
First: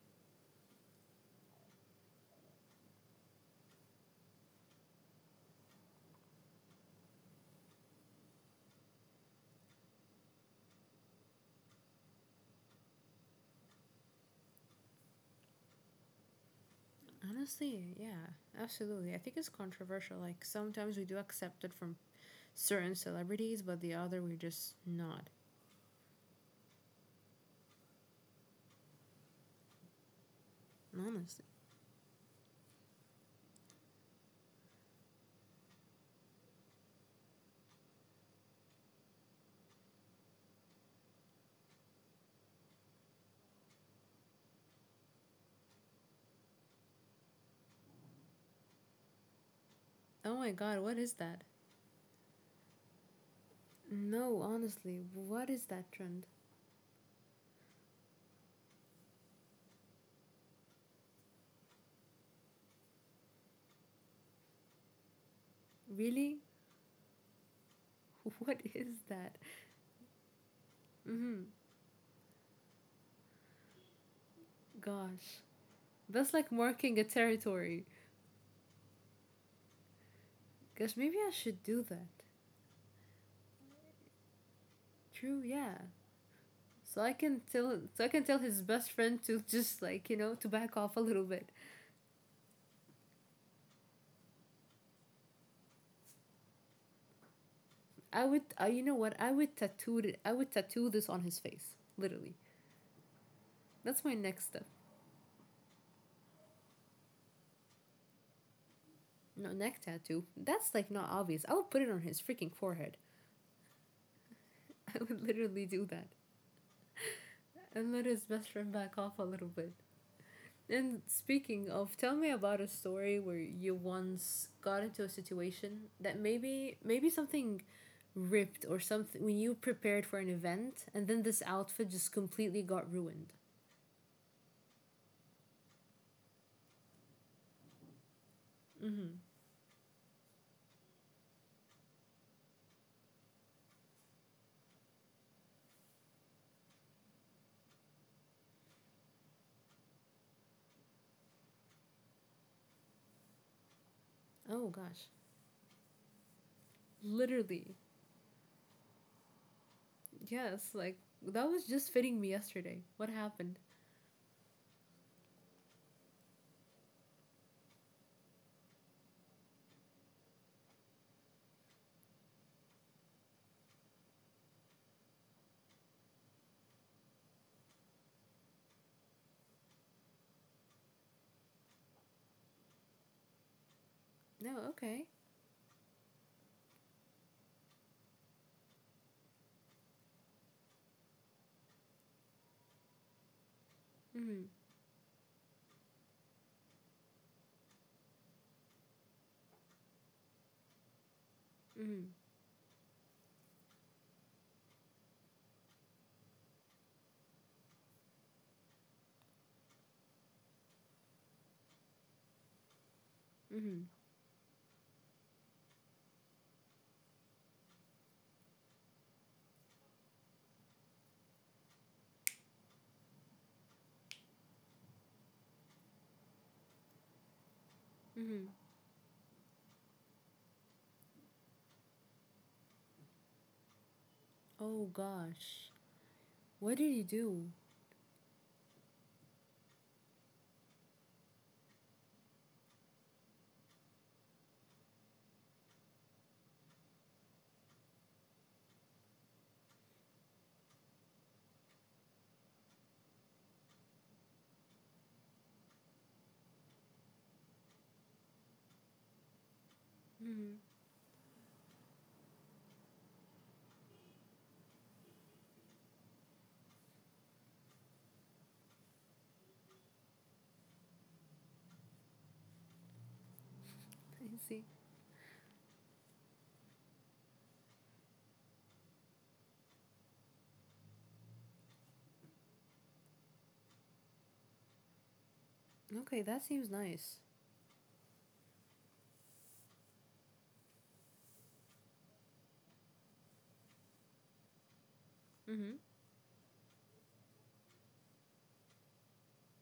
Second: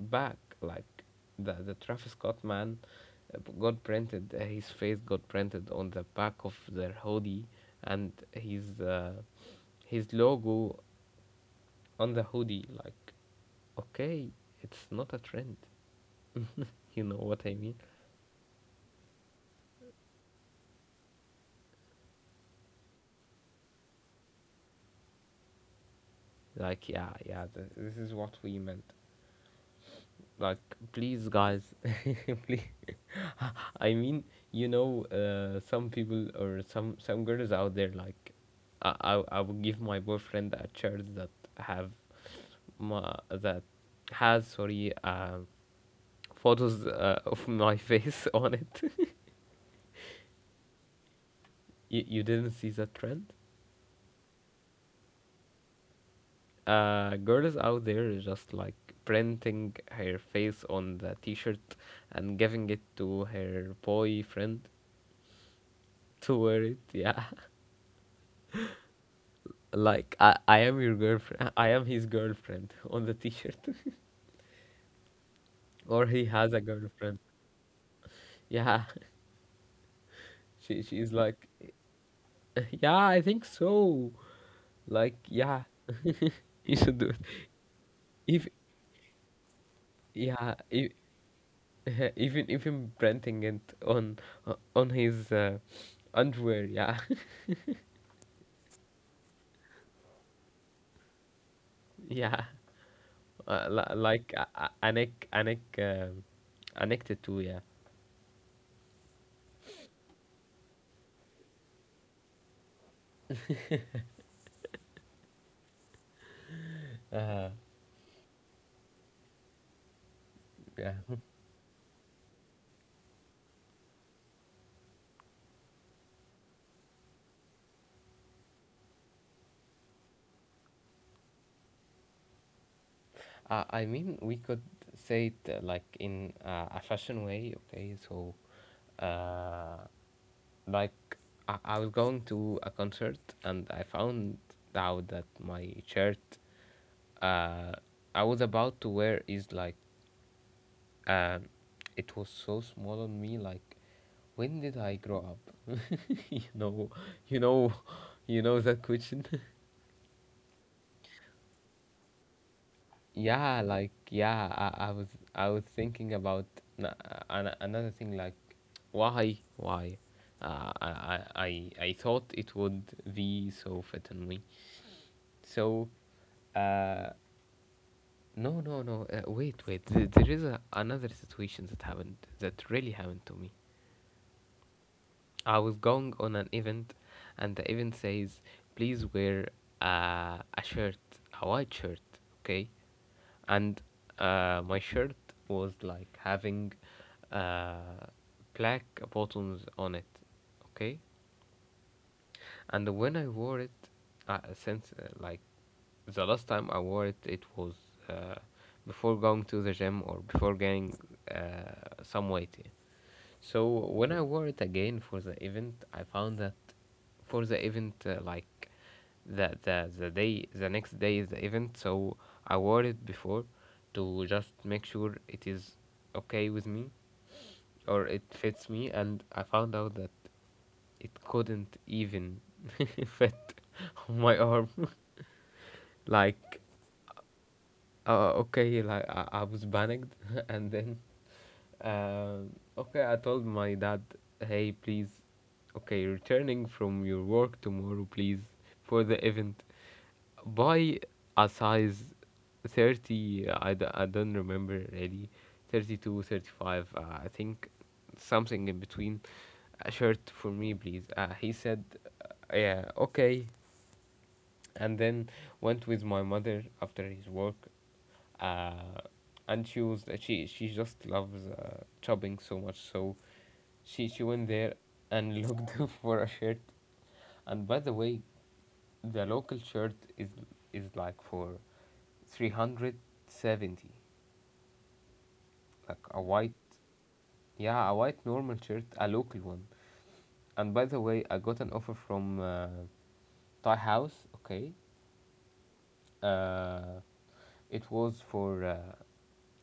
[SPEAKER 1] back. Like, the the Travis Scott man uh, got printed. Uh, his face got printed on the back of their hoodie, and his uh, his logo on the hoodie. Like, okay, it's not a trend. You know what I mean?
[SPEAKER 2] Honestly, yeah, absolutely. I think it's controversial. Like sometimes we do accept it from certain celebrities, but the other we just not.
[SPEAKER 1] Like, yeah, yeah, th- this is what we meant. Like, please,
[SPEAKER 2] Honestly.
[SPEAKER 1] guys, please. I mean, you know, uh, some people or some some girls out there, like, I I, I would give my boyfriend a shirt that have my that has, sorry, um photos uh, of my face on it.
[SPEAKER 2] Oh my god, what is that?
[SPEAKER 1] You, you didn't see that trend.
[SPEAKER 2] No, honestly, what is that trend?
[SPEAKER 1] Uh, girls out there is just like printing her face on the t-shirt and giving it to her boyfriend to
[SPEAKER 2] Really?
[SPEAKER 1] wear it, yeah.
[SPEAKER 2] What is that?
[SPEAKER 1] Like I, I am your girlfriend.
[SPEAKER 2] Mhm.
[SPEAKER 1] I am his girlfriend on the t-shirt,
[SPEAKER 2] Gosh.
[SPEAKER 1] or he
[SPEAKER 2] That's
[SPEAKER 1] has
[SPEAKER 2] like
[SPEAKER 1] a
[SPEAKER 2] marking a
[SPEAKER 1] girlfriend.
[SPEAKER 2] territory.
[SPEAKER 1] Yeah, she
[SPEAKER 2] Gosh,
[SPEAKER 1] she's
[SPEAKER 2] maybe I
[SPEAKER 1] like,
[SPEAKER 2] should do that.
[SPEAKER 1] yeah, I think so. Like
[SPEAKER 2] True,
[SPEAKER 1] yeah,
[SPEAKER 2] yeah.
[SPEAKER 1] you should
[SPEAKER 2] So
[SPEAKER 1] do
[SPEAKER 2] I
[SPEAKER 1] it.
[SPEAKER 2] can tell so I can tell
[SPEAKER 1] If
[SPEAKER 2] his best friend to just like, you know, to
[SPEAKER 1] yeah,
[SPEAKER 2] back
[SPEAKER 1] if,
[SPEAKER 2] off a little bit.
[SPEAKER 1] even even printing it on o- on his uh, underwear. Yeah,
[SPEAKER 2] I would, uh, you know what? I would tattoo it. I would tattoo this on his face, literally.
[SPEAKER 1] yeah. Uh, li-
[SPEAKER 2] That's my
[SPEAKER 1] like uh,
[SPEAKER 2] next
[SPEAKER 1] uh,
[SPEAKER 2] step.
[SPEAKER 1] Anik neck um, a tattoo. Yeah,
[SPEAKER 2] No neck tattoo. That's like not obvious. I would put it on his freaking forehead. I would literally do that and let his best friend back off a little bit.
[SPEAKER 1] yeah.
[SPEAKER 2] And speaking of, tell me about a story where you once got into a situation that maybe maybe something ripped or something when you prepared for an event and then this outfit just completely got ruined.
[SPEAKER 1] Uh, I mean, we could say it uh, like in uh, a fashion way, okay? So,
[SPEAKER 2] Mm-hmm.
[SPEAKER 1] uh, like, I, I was going to a concert and I found out that my shirt, uh, I was about to wear is like, uh, it was so small on me, like, when
[SPEAKER 2] Oh
[SPEAKER 1] did I
[SPEAKER 2] gosh.
[SPEAKER 1] grow up? You know, you know,
[SPEAKER 2] Literally.
[SPEAKER 1] you know that question.
[SPEAKER 2] Yes, like that was just fitting me yesterday. What
[SPEAKER 1] Yeah
[SPEAKER 2] happened?
[SPEAKER 1] like yeah, I, I was i was thinking about na- an- another thing like why why, uh, I, I i I thought it would be so fit on me so uh no no no uh, wait, wait. Th- there is a, another situation that happened that really happened to me.
[SPEAKER 2] No, okay.
[SPEAKER 1] I was going on an event, and the event says, please wear uh, a shirt, a white shirt, okay? And
[SPEAKER 2] Mhm.
[SPEAKER 1] uh, my shirt was like having uh, black buttons on it, okay?
[SPEAKER 2] Mhm.
[SPEAKER 1] And when I wore it, uh, since uh, like the last time I wore it, it was, uh, before going to the gym or before gaining uh, some weight. Yeah. So
[SPEAKER 2] Mhm.
[SPEAKER 1] when I wore it again for the event, I found that for the event, uh, like the, the the day, the next day is the event. So I wore it before to just make sure it is okay with me or it
[SPEAKER 2] Mhm.
[SPEAKER 1] fits me, and I found out that it couldn't even fit on my arm.
[SPEAKER 2] Oh gosh.
[SPEAKER 1] Like
[SPEAKER 2] What did he do?
[SPEAKER 1] uh, okay, like I, I was panicked, and then, um, okay, I told my dad, hey, please, okay, returning from your work tomorrow, please, for the event, buy a size thirty, I, d- I don't remember really, thirty two, thirty five, uh, I think something in between, a shirt for
[SPEAKER 2] Mhm.
[SPEAKER 1] me, please. Uh, he said, uh, yeah, okay, and then went with my mother after his work, uh, and she was she she just loves uh, shopping so much, so she she
[SPEAKER 2] I
[SPEAKER 1] went
[SPEAKER 2] see.
[SPEAKER 1] there and looked for a shirt. And by the way, the local shirt is is like for three hundred seventy, like a
[SPEAKER 2] Okay, that
[SPEAKER 1] white,
[SPEAKER 2] seems nice.
[SPEAKER 1] yeah, a white normal shirt, a local one. And by the way, I got an offer from uh, Thai House, okay.
[SPEAKER 2] Mhm.
[SPEAKER 1] uh, it was for uh,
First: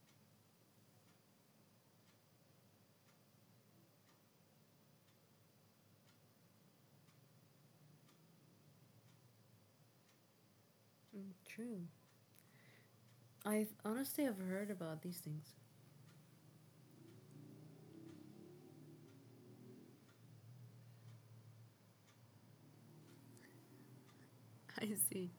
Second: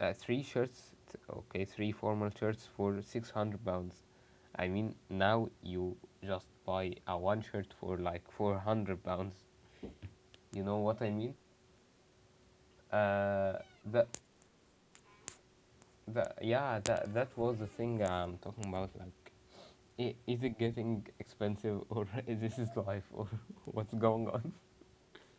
[SPEAKER 1] Uh, three shirts, okay, three formal shirts for six hundred pounds. I mean, now you just buy a one shirt for like four hundred pounds. You know what I
[SPEAKER 2] Mm,
[SPEAKER 1] mean?
[SPEAKER 2] true.
[SPEAKER 1] Uh,
[SPEAKER 2] I
[SPEAKER 1] that,
[SPEAKER 2] honestly have heard about these things.
[SPEAKER 1] that, yeah, that, that was the thing I'm talking about. Like, i- is it getting expensive or this is life or what's going on?
[SPEAKER 2] I see.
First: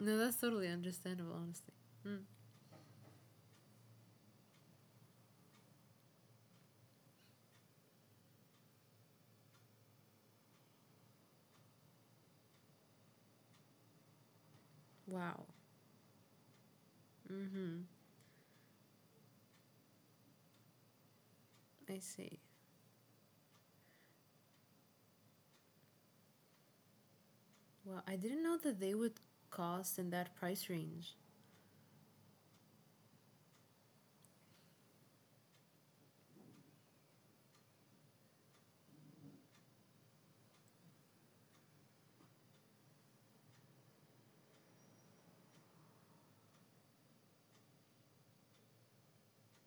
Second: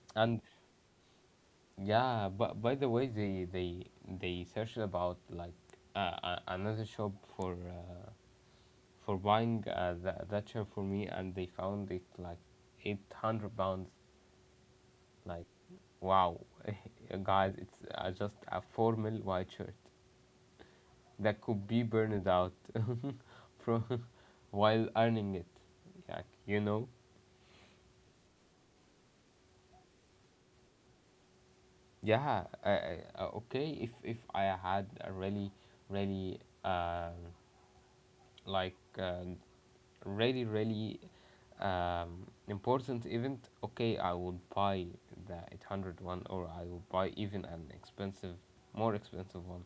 [SPEAKER 2] No, that's
[SPEAKER 1] And
[SPEAKER 2] totally understandable, honestly. Mm.
[SPEAKER 1] yeah, but by the way, they, they, they searched about like uh, a- another shop for uh, for buying uh, that, that chair for me, and they found it like eight hundred pounds.
[SPEAKER 2] Wow.
[SPEAKER 1] Like, wow, guys, it's
[SPEAKER 2] Mhm.
[SPEAKER 1] uh, just a formal white shirt that could be
[SPEAKER 2] I
[SPEAKER 1] burned
[SPEAKER 2] see.
[SPEAKER 1] out from while earning it. Like, you know,
[SPEAKER 2] Well, I didn't know that they would cost in that price range.
[SPEAKER 1] yeah, uh, uh, okay. If if I had a really, really um like uh, really really um, important event. Okay, I will buy the eight hundred one, or I will buy even an expensive, more expensive one.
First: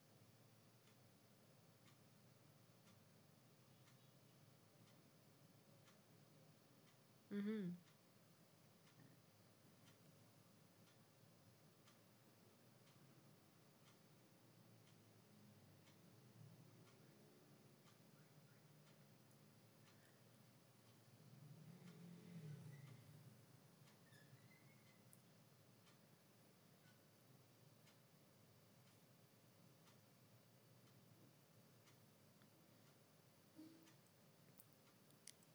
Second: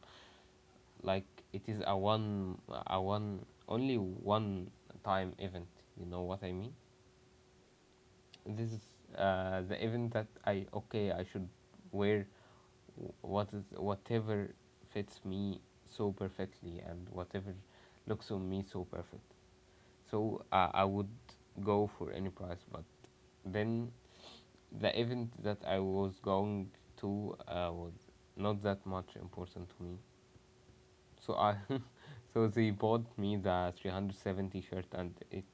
[SPEAKER 1] Like, it is a one, a one only one time event, you know what I mean? This is uh, the event that i okay I should wear what is whatever fits me so perfectly and whatever looks on me so perfect. So uh, I would go for any price, but then the event that I was going to uh, was not that much important to me. So I, so they bought me the three hundred seventy shirt, and it,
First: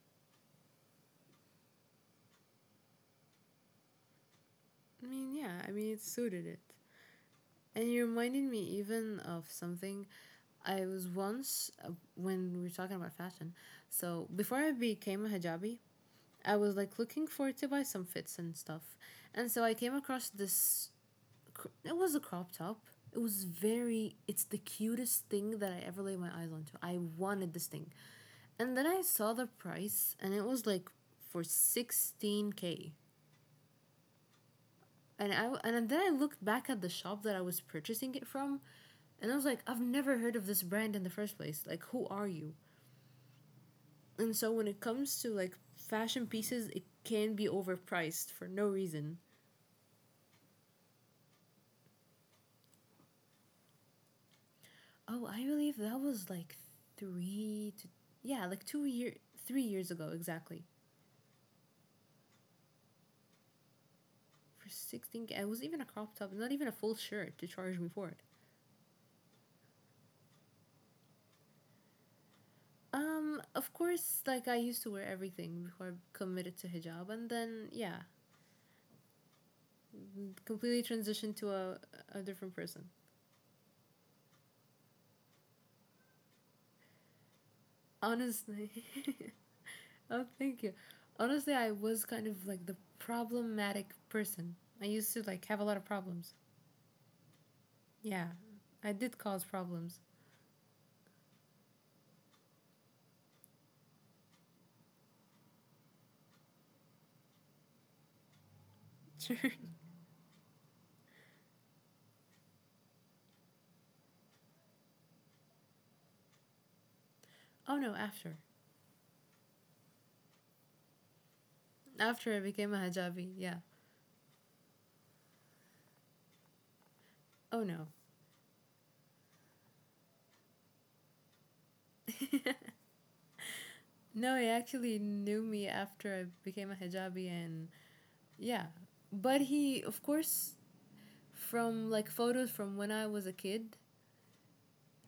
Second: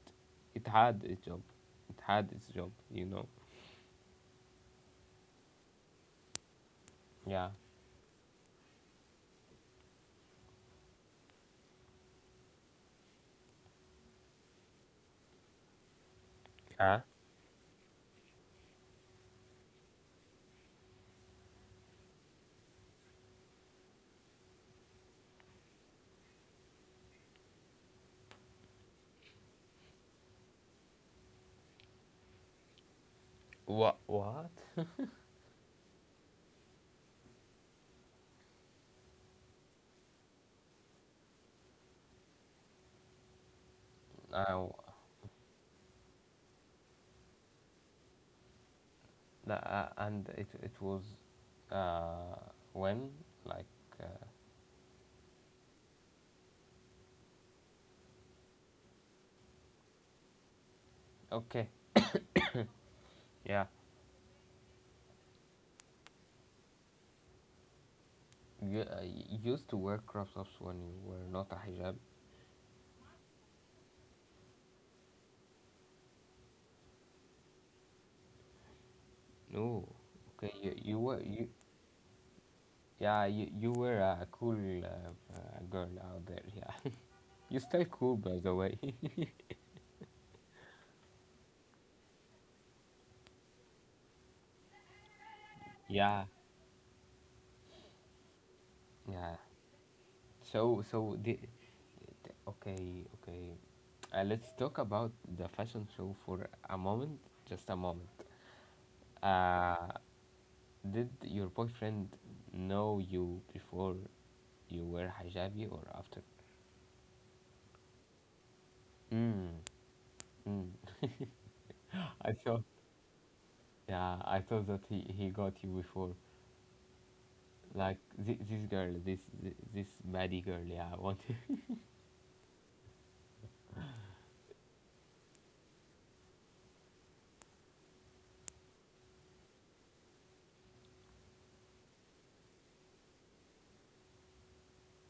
[SPEAKER 1] it had its job, it had its job, you know.
[SPEAKER 2] I mean, yeah, I mean, it suited it.
[SPEAKER 1] Yeah.
[SPEAKER 2] And you reminded me even of something. I was once uh, when we were talking about fashion. So before I became a hijabi, I was like
[SPEAKER 1] Huh?
[SPEAKER 2] looking for to buy some fits and stuff, and so I came across this. cr- It was a crop top. It was very. It's the cutest thing that I ever laid my eyes onto. I wanted this thing, and then I saw the price, and it was like for sixteen k,
[SPEAKER 1] What? What?
[SPEAKER 2] and I and then I looked back at the shop that I was purchasing it from, and I was like, I've never heard of this brand in the first place. Like, who are you? And so
[SPEAKER 1] Uh,
[SPEAKER 2] when it comes to like fashion pieces, it can be overpriced for no reason.
[SPEAKER 1] the, uh, and it it was, uh, when like uh,
[SPEAKER 2] Oh, I believe that was like three to, yeah, like two year, three years ago exactly.
[SPEAKER 1] okay, yeah.
[SPEAKER 2] For sixteen, it was even a crop top, not even a full shirt to charge me for it.
[SPEAKER 1] You, uh, you used to wear crop tops when you were not a hijab.
[SPEAKER 2] Um, of course, like I used to wear everything before I committed to hijab, and then yeah,
[SPEAKER 1] No, okay, you
[SPEAKER 2] completely
[SPEAKER 1] you were
[SPEAKER 2] transitioned
[SPEAKER 1] you
[SPEAKER 2] to a, a different person.
[SPEAKER 1] yeah, you you were a cool uh, uh, girl out there. Yeah, you still cool, by the
[SPEAKER 2] Honestly.
[SPEAKER 1] way.
[SPEAKER 2] oh, thank you. Honestly, I was kind of like the problematic person. I used to like have a lot of
[SPEAKER 1] yeah,
[SPEAKER 2] problems. Yeah, I did
[SPEAKER 1] yeah.
[SPEAKER 2] cause problems.
[SPEAKER 1] So so the, the- okay, okay, uh, let's talk about the fashion show for a moment, just a moment.
[SPEAKER 2] Sure.
[SPEAKER 1] Uh, did your boyfriend know you before you were hijabi or after?
[SPEAKER 2] oh no, after.
[SPEAKER 1] Mm, mm. I
[SPEAKER 2] After I
[SPEAKER 1] thought,
[SPEAKER 2] became a hijabi, yeah.
[SPEAKER 1] yeah, I thought that he, he got you before.
[SPEAKER 2] Oh no.
[SPEAKER 1] Like this, this girl, this thi- this baddie girl, yeah, I want.
[SPEAKER 2] no, he actually knew me after I became a hijabi and yeah. But he, of course, from like photos from when I was a kid,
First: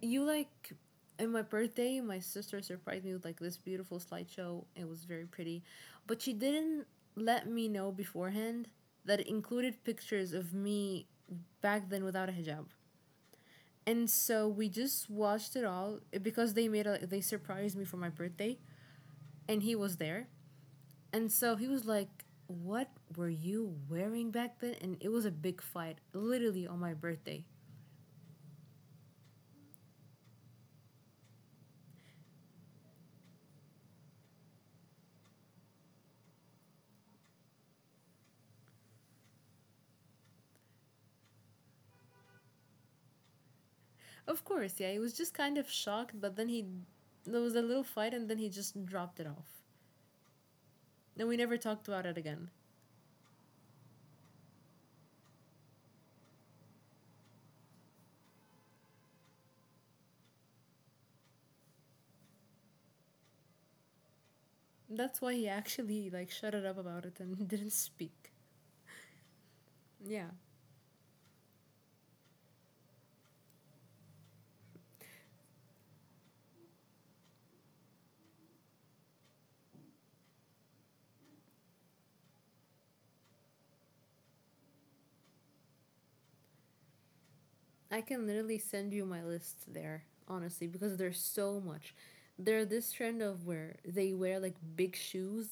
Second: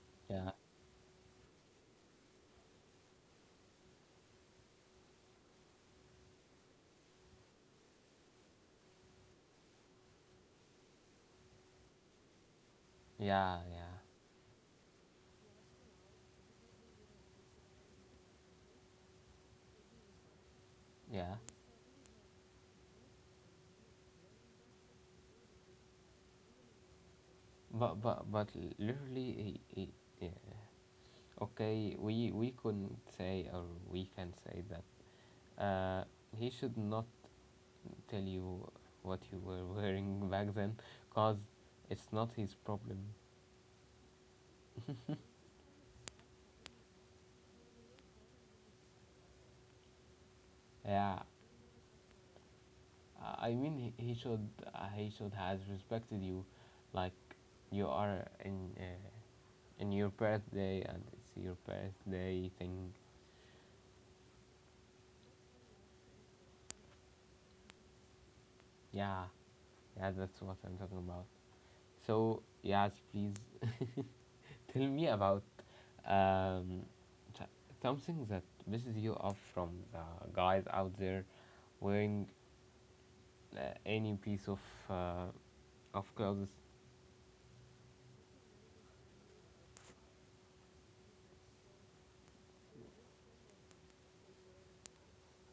[SPEAKER 2] you
[SPEAKER 1] Yeah,
[SPEAKER 2] like, in my birthday my sister surprised me with like this beautiful slideshow. It was very pretty but she didn't let me know beforehand that it included pictures of me back then without a hijab,
[SPEAKER 1] yeah, yeah,
[SPEAKER 2] and so we just watched it all, eh, because they made a, they surprised me for my birthday, and he was there, and
[SPEAKER 1] yeah.
[SPEAKER 2] so he was like, what were you wearing back then? And it was a big fight literally on my birthday.
[SPEAKER 1] But but but literally, he, he, yeah. Okay, we we couldn't say, or we can say that. Uh, he should not tell you what you were wearing back then, cause it's not his problem.
[SPEAKER 2] Of course, yeah, he was just kind of shocked, but then he there was a little fight and then he just dropped it off.
[SPEAKER 1] Yeah.
[SPEAKER 2] And we never talked about it again.
[SPEAKER 1] Uh, I mean, he, he should uh, he should has respected you, like you are in uh, in your birthday and it's your birthday thing.
[SPEAKER 2] That's why he actually like shut it up about it and didn't speak.
[SPEAKER 1] Yeah, yeah,
[SPEAKER 2] Yeah.
[SPEAKER 1] that's what I'm talking about. So yes, please tell me about um, t- something that pisses you off from the guys out there wearing uh, any piece of uh, of clothes.
[SPEAKER 2] I can literally send you my list there, honestly, because there's so much. There's this trend of where they wear like big shoes.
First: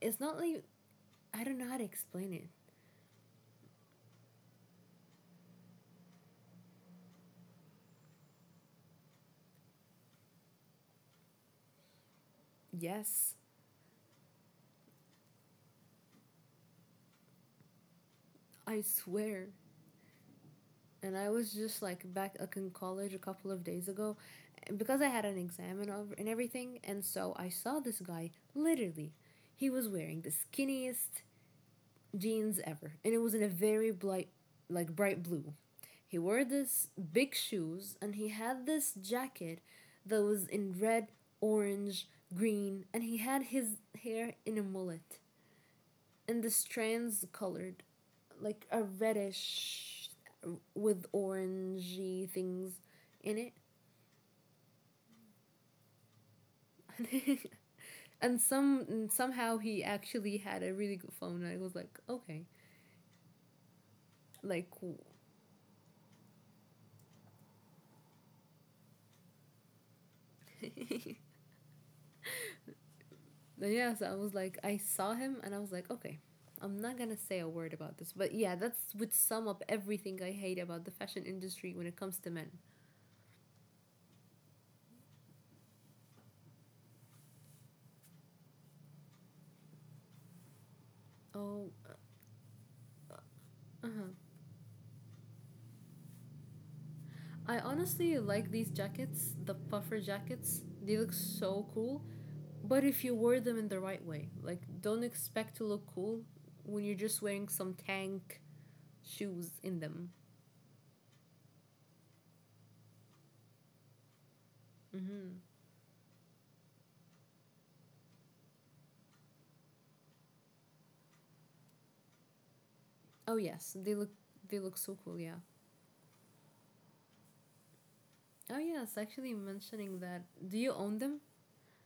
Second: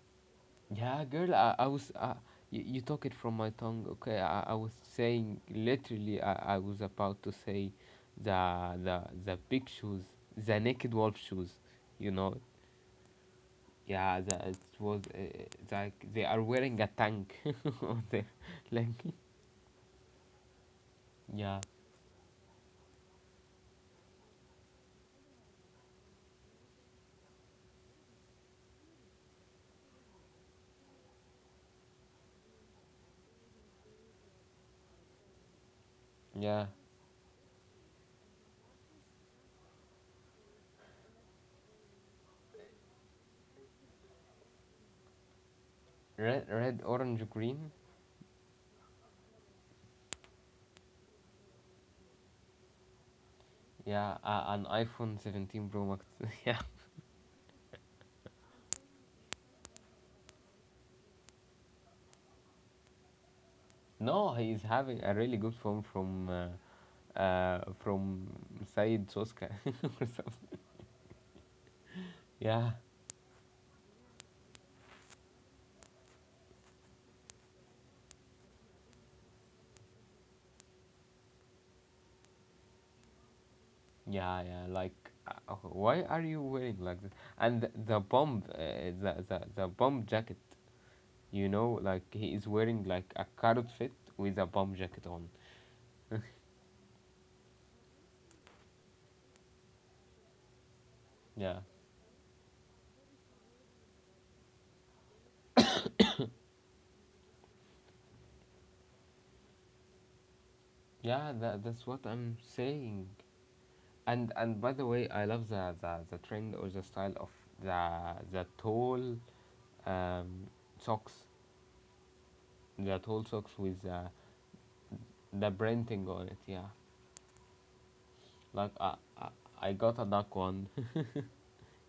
[SPEAKER 2] It's not like,
[SPEAKER 1] Yeah, girl,
[SPEAKER 2] I
[SPEAKER 1] I,
[SPEAKER 2] don't know
[SPEAKER 1] I
[SPEAKER 2] how to
[SPEAKER 1] was. Uh,
[SPEAKER 2] explain it.
[SPEAKER 1] you, you took it from my tongue, okay? I, I was saying literally. I, I was about to say, the the the big shoes, the naked wolf shoes, you know.
[SPEAKER 2] Yes,
[SPEAKER 1] Yeah, the, it was uh, like they are wearing a tank, on their
[SPEAKER 2] I
[SPEAKER 1] like.
[SPEAKER 2] swear. And I was
[SPEAKER 1] Yeah,
[SPEAKER 2] just like back like in college a couple of days ago because I had an exam, and all- and everything, and so I saw this guy literally. He was wearing the skinniest jeans ever and it was in a very bright, like bright blue. He wore
[SPEAKER 1] yeah,
[SPEAKER 2] this big shoes and he had this jacket that was in red, orange, green, and he had his hair in a mullet and
[SPEAKER 1] red,
[SPEAKER 2] the
[SPEAKER 1] red, orange,
[SPEAKER 2] strands
[SPEAKER 1] green.
[SPEAKER 2] colored, like a reddish with orangey things in
[SPEAKER 1] Yeah, uh, an iPhone seventeen Pro Max. Yeah,
[SPEAKER 2] it. and some and somehow he actually had a really good phone. And I was like, okay,
[SPEAKER 1] no, he is
[SPEAKER 2] like cool.
[SPEAKER 1] having a really good phone from. Uh, uh, from Said Soska, or something.
[SPEAKER 2] then
[SPEAKER 1] Yeah,
[SPEAKER 2] yeah, so I was like, I saw him and I was like, okay, I'm not gonna say a word about this, but yeah, that's would sum up everything I hate about the fashion industry when it comes to men.
[SPEAKER 1] yeah, yeah. Like, uh, okay, why are you wearing like that? And th- the bomb, uh, the, the the bomb jacket. You
[SPEAKER 2] Oh,
[SPEAKER 1] know, like he is wearing like a carrot fit with a bomb jacket on.
[SPEAKER 2] I honestly like these jackets, the puffer jackets. They look
[SPEAKER 1] Yeah,
[SPEAKER 2] so cool. But if you wear them in the right way, like don't expect to look cool when you're just wearing some tank shoes in them.
[SPEAKER 1] yeah. That, that's what I'm saying. And and by the way, I
[SPEAKER 2] Hmm.
[SPEAKER 1] love the the, the trend or the style of the the tall um socks, the tall
[SPEAKER 2] Oh
[SPEAKER 1] socks
[SPEAKER 2] yes,
[SPEAKER 1] with
[SPEAKER 2] they
[SPEAKER 1] uh,
[SPEAKER 2] look, they look so cool. Yeah.
[SPEAKER 1] the branding on it. Yeah,
[SPEAKER 2] Oh
[SPEAKER 1] like I
[SPEAKER 2] yes,
[SPEAKER 1] I,
[SPEAKER 2] actually
[SPEAKER 1] I got
[SPEAKER 2] mentioning
[SPEAKER 1] a
[SPEAKER 2] that,
[SPEAKER 1] duck
[SPEAKER 2] do
[SPEAKER 1] one.
[SPEAKER 2] you own them?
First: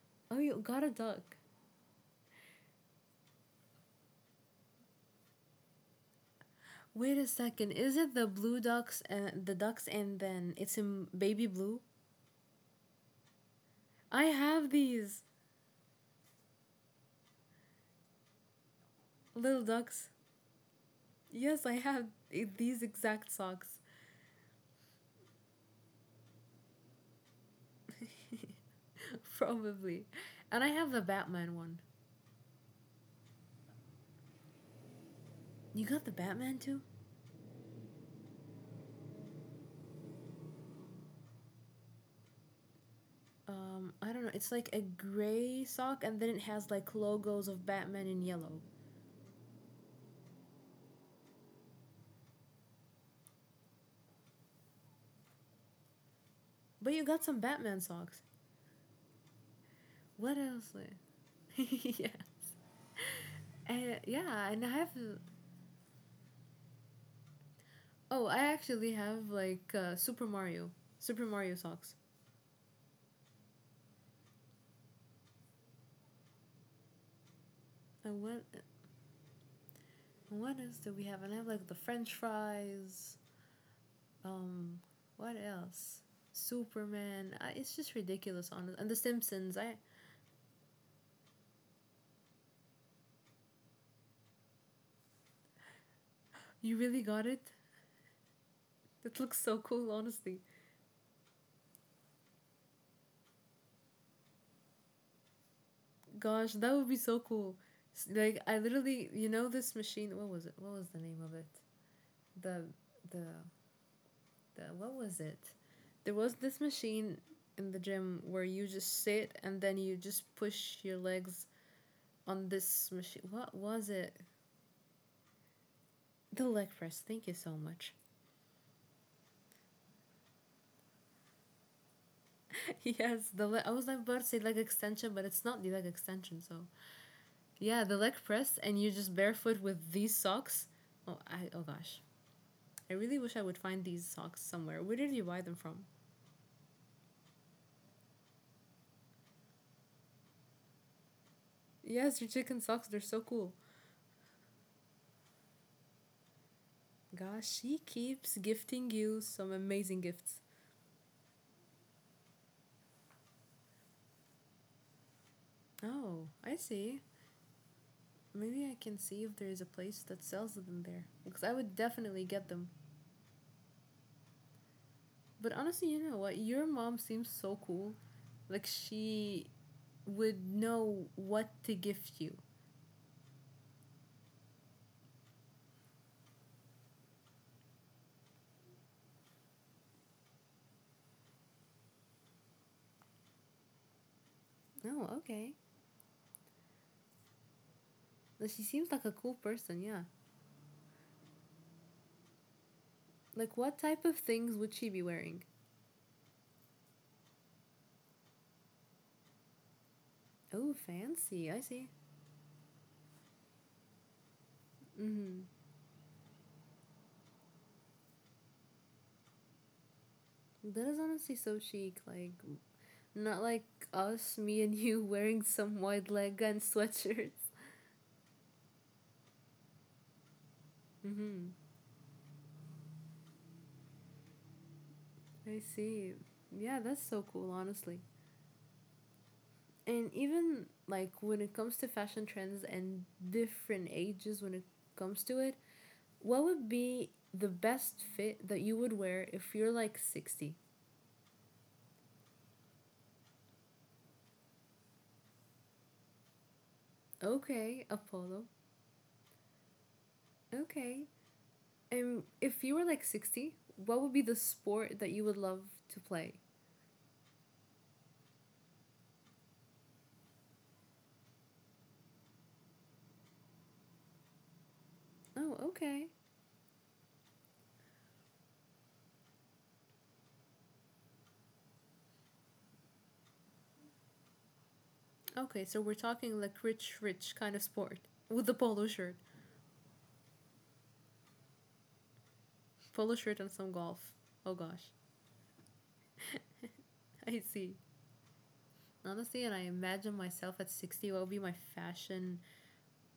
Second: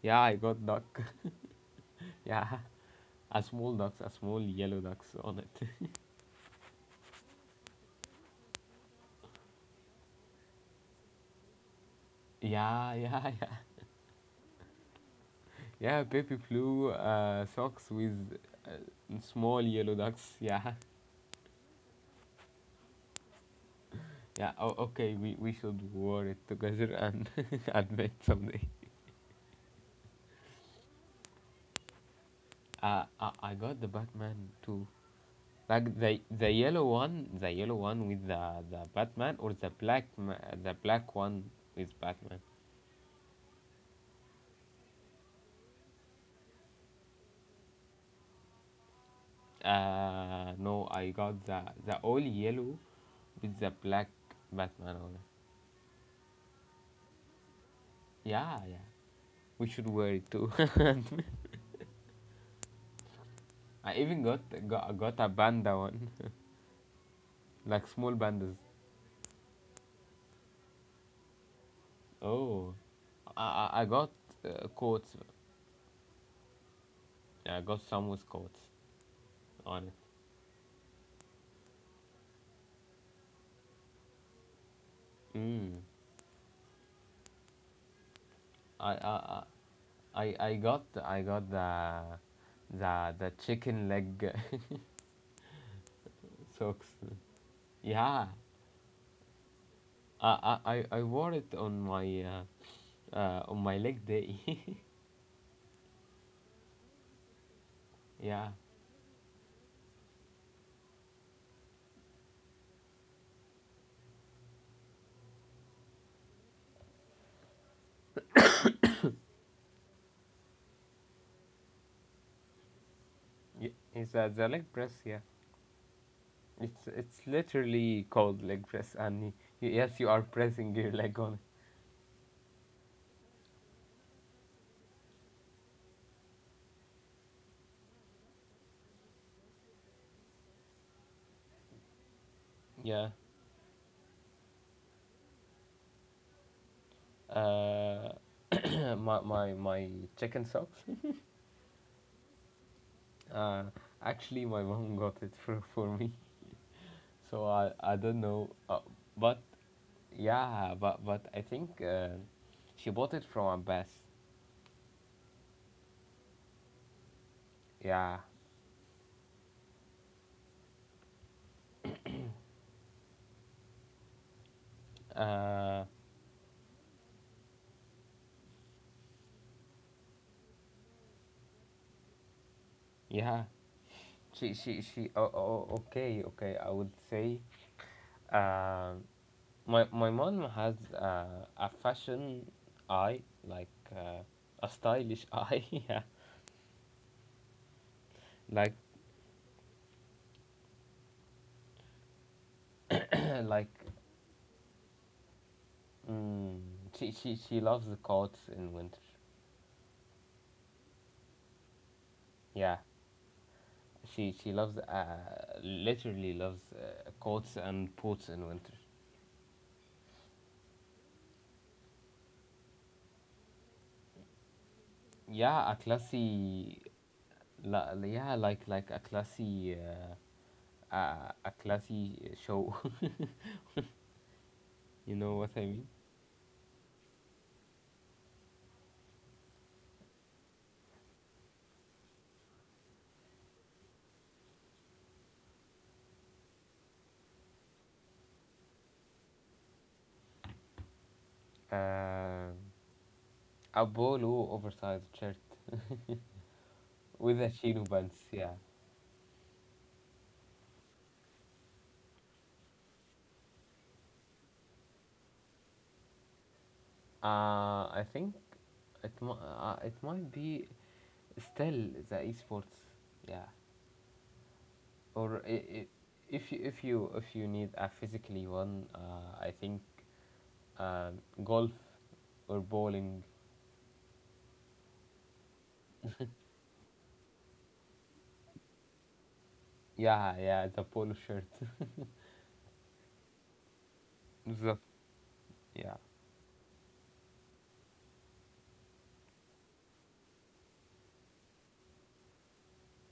[SPEAKER 1] Yeah, I
[SPEAKER 2] Oh, you
[SPEAKER 1] got
[SPEAKER 2] got a
[SPEAKER 1] duck.
[SPEAKER 2] duck.
[SPEAKER 1] Yeah. A small ducks, a small yellow ducks on it.
[SPEAKER 2] Wait a second, is it the blue ducks and the ducks and then it's in baby blue?
[SPEAKER 1] Yeah, yeah, yeah.
[SPEAKER 2] I have these
[SPEAKER 1] Yeah, baby blue uh, socks with uh,
[SPEAKER 2] little
[SPEAKER 1] small yellow
[SPEAKER 2] ducks.
[SPEAKER 1] ducks. Yeah,
[SPEAKER 2] Yes, I have i- these exact socks.
[SPEAKER 1] yeah. Oh, okay, we, we should wear it together and admit someday.
[SPEAKER 2] probably. And I have the Batman one.
[SPEAKER 1] Uh, I, I got the Batman too.
[SPEAKER 2] You
[SPEAKER 1] Like
[SPEAKER 2] got the
[SPEAKER 1] the the
[SPEAKER 2] Batman too?
[SPEAKER 1] yellow one, the yellow one with the, the Batman, or the black ma- the black one with Batman.
[SPEAKER 2] Um, I don't know. It's like a gray sock and then it has like logos of Batman in yellow.
[SPEAKER 1] Uh, no, I got the the all yellow with the black Batman on it.
[SPEAKER 2] But you got some Batman socks.
[SPEAKER 1] Yeah, yeah. We should wear it
[SPEAKER 2] What
[SPEAKER 1] too.
[SPEAKER 2] else? yes. Uh,
[SPEAKER 1] I even got
[SPEAKER 2] yeah, and I have.
[SPEAKER 1] got got a banda one, like small
[SPEAKER 2] Oh, I
[SPEAKER 1] bandas.
[SPEAKER 2] actually have like uh, Super Mario. Super Mario socks.
[SPEAKER 1] Oh, I I, I got uh, coats. Yeah, I got
[SPEAKER 2] And
[SPEAKER 1] someone's
[SPEAKER 2] what,
[SPEAKER 1] coats on
[SPEAKER 2] what else do we have? And I have like the French fries. Um, what
[SPEAKER 1] it. Mm.
[SPEAKER 2] else? Superman. I, it's just ridiculous, honest. And The
[SPEAKER 1] I I I
[SPEAKER 2] Simpsons. I
[SPEAKER 1] I- I got I got the the the chicken leg
[SPEAKER 2] you
[SPEAKER 1] socks.
[SPEAKER 2] really got it.
[SPEAKER 1] Yeah,
[SPEAKER 2] That looks so cool,
[SPEAKER 1] I
[SPEAKER 2] honestly.
[SPEAKER 1] I I- I wore it on my uh, uh on my leg day.
[SPEAKER 2] Gosh, that would be so cool. Like
[SPEAKER 1] Yeah,
[SPEAKER 2] I literally, you know, this machine. What was it? What was the name of it? The the the what was it? There was this machine in the gym where you just sit and then you just push your legs on this machine. What was it?
[SPEAKER 1] it's uh, the leg press. Yeah.
[SPEAKER 2] The leg
[SPEAKER 1] It's
[SPEAKER 2] press. Thank
[SPEAKER 1] it's
[SPEAKER 2] you so much.
[SPEAKER 1] literally called leg press, and y- yes, you are pressing your leg on.
[SPEAKER 2] Yes, the le- I was like about to say leg extension, but it's not the leg extension. So yeah, the leg press, and you're just barefoot with these socks. Oh, I oh gosh, I
[SPEAKER 1] Yeah.
[SPEAKER 2] really wish I would find these socks somewhere. Where did you buy them from?
[SPEAKER 1] Uh, my my my chicken socks.
[SPEAKER 2] Yes, your chicken socks. They're so cool.
[SPEAKER 1] Uh, actually, my mom got it for for me,
[SPEAKER 2] Gosh,
[SPEAKER 1] so I
[SPEAKER 2] she
[SPEAKER 1] I don't
[SPEAKER 2] keeps
[SPEAKER 1] know. Uh,
[SPEAKER 2] gifting you
[SPEAKER 1] but
[SPEAKER 2] some amazing gifts.
[SPEAKER 1] yeah, but but I think uh, she bought it from Abbas.
[SPEAKER 2] Oh, I see.
[SPEAKER 1] Yeah.
[SPEAKER 2] Maybe I can see if there is a place that sells them there, because I would definitely get them. But
[SPEAKER 1] Uh,
[SPEAKER 2] honestly, you know what? Your mom seems so cool. Like she would know what to gift you.
[SPEAKER 1] yeah. She she she. Oh, oh okay, okay. I would say. Um, My my mom has uh, a fashion eye, like uh, a
[SPEAKER 2] Oh,
[SPEAKER 1] stylish
[SPEAKER 2] okay.
[SPEAKER 1] eye. Yeah,
[SPEAKER 2] Like, she
[SPEAKER 1] like
[SPEAKER 2] seems like a cool person, yeah. Like
[SPEAKER 1] like
[SPEAKER 2] what type of things would she be wearing?
[SPEAKER 1] mm, she she she loves the coats in winter.
[SPEAKER 2] Oh, fancy. I see.
[SPEAKER 1] Yeah, she she loves uh,
[SPEAKER 2] Mhm.
[SPEAKER 1] literally loves uh, coats and boots in winter.
[SPEAKER 2] That is honestly so chic. Like not like us, me and you wearing some
[SPEAKER 1] Yeah, a
[SPEAKER 2] wide leg and
[SPEAKER 1] classy,
[SPEAKER 2] sweatshirts.
[SPEAKER 1] la, yeah, like like a classy uh, a,
[SPEAKER 2] Mhm.
[SPEAKER 1] a classy show. You know what
[SPEAKER 2] I
[SPEAKER 1] I mean?
[SPEAKER 2] see. Yeah, that's so cool, honestly. And even like when it comes to fashion trends and different ages when it comes to it, what would be the best fit that you would wear if you're like sixty?
[SPEAKER 1] Uh, a polo oversized shirt with the
[SPEAKER 2] Okay,
[SPEAKER 1] chino
[SPEAKER 2] a
[SPEAKER 1] buns.
[SPEAKER 2] polo.
[SPEAKER 1] Yeah,
[SPEAKER 2] Okay. And if you were like sixty, what would be the sport that you would love to play?
[SPEAKER 1] uh, I think it mi- uh, it might be still the esports. Yeah, or
[SPEAKER 2] Oh,
[SPEAKER 1] I I
[SPEAKER 2] okay.
[SPEAKER 1] if you if you if you need a physically one, uh, I think um, golf or bowling.
[SPEAKER 2] Okay, so we're talking like rich, rich kind of sport with the polo shirt.
[SPEAKER 1] Yeah, yeah, the polo shirt.
[SPEAKER 2] Polo shirt and some golf. Oh
[SPEAKER 1] the,
[SPEAKER 2] gosh.
[SPEAKER 1] yeah,
[SPEAKER 2] I see. Honestly, and I imagine myself at sixty, what would be my fashion,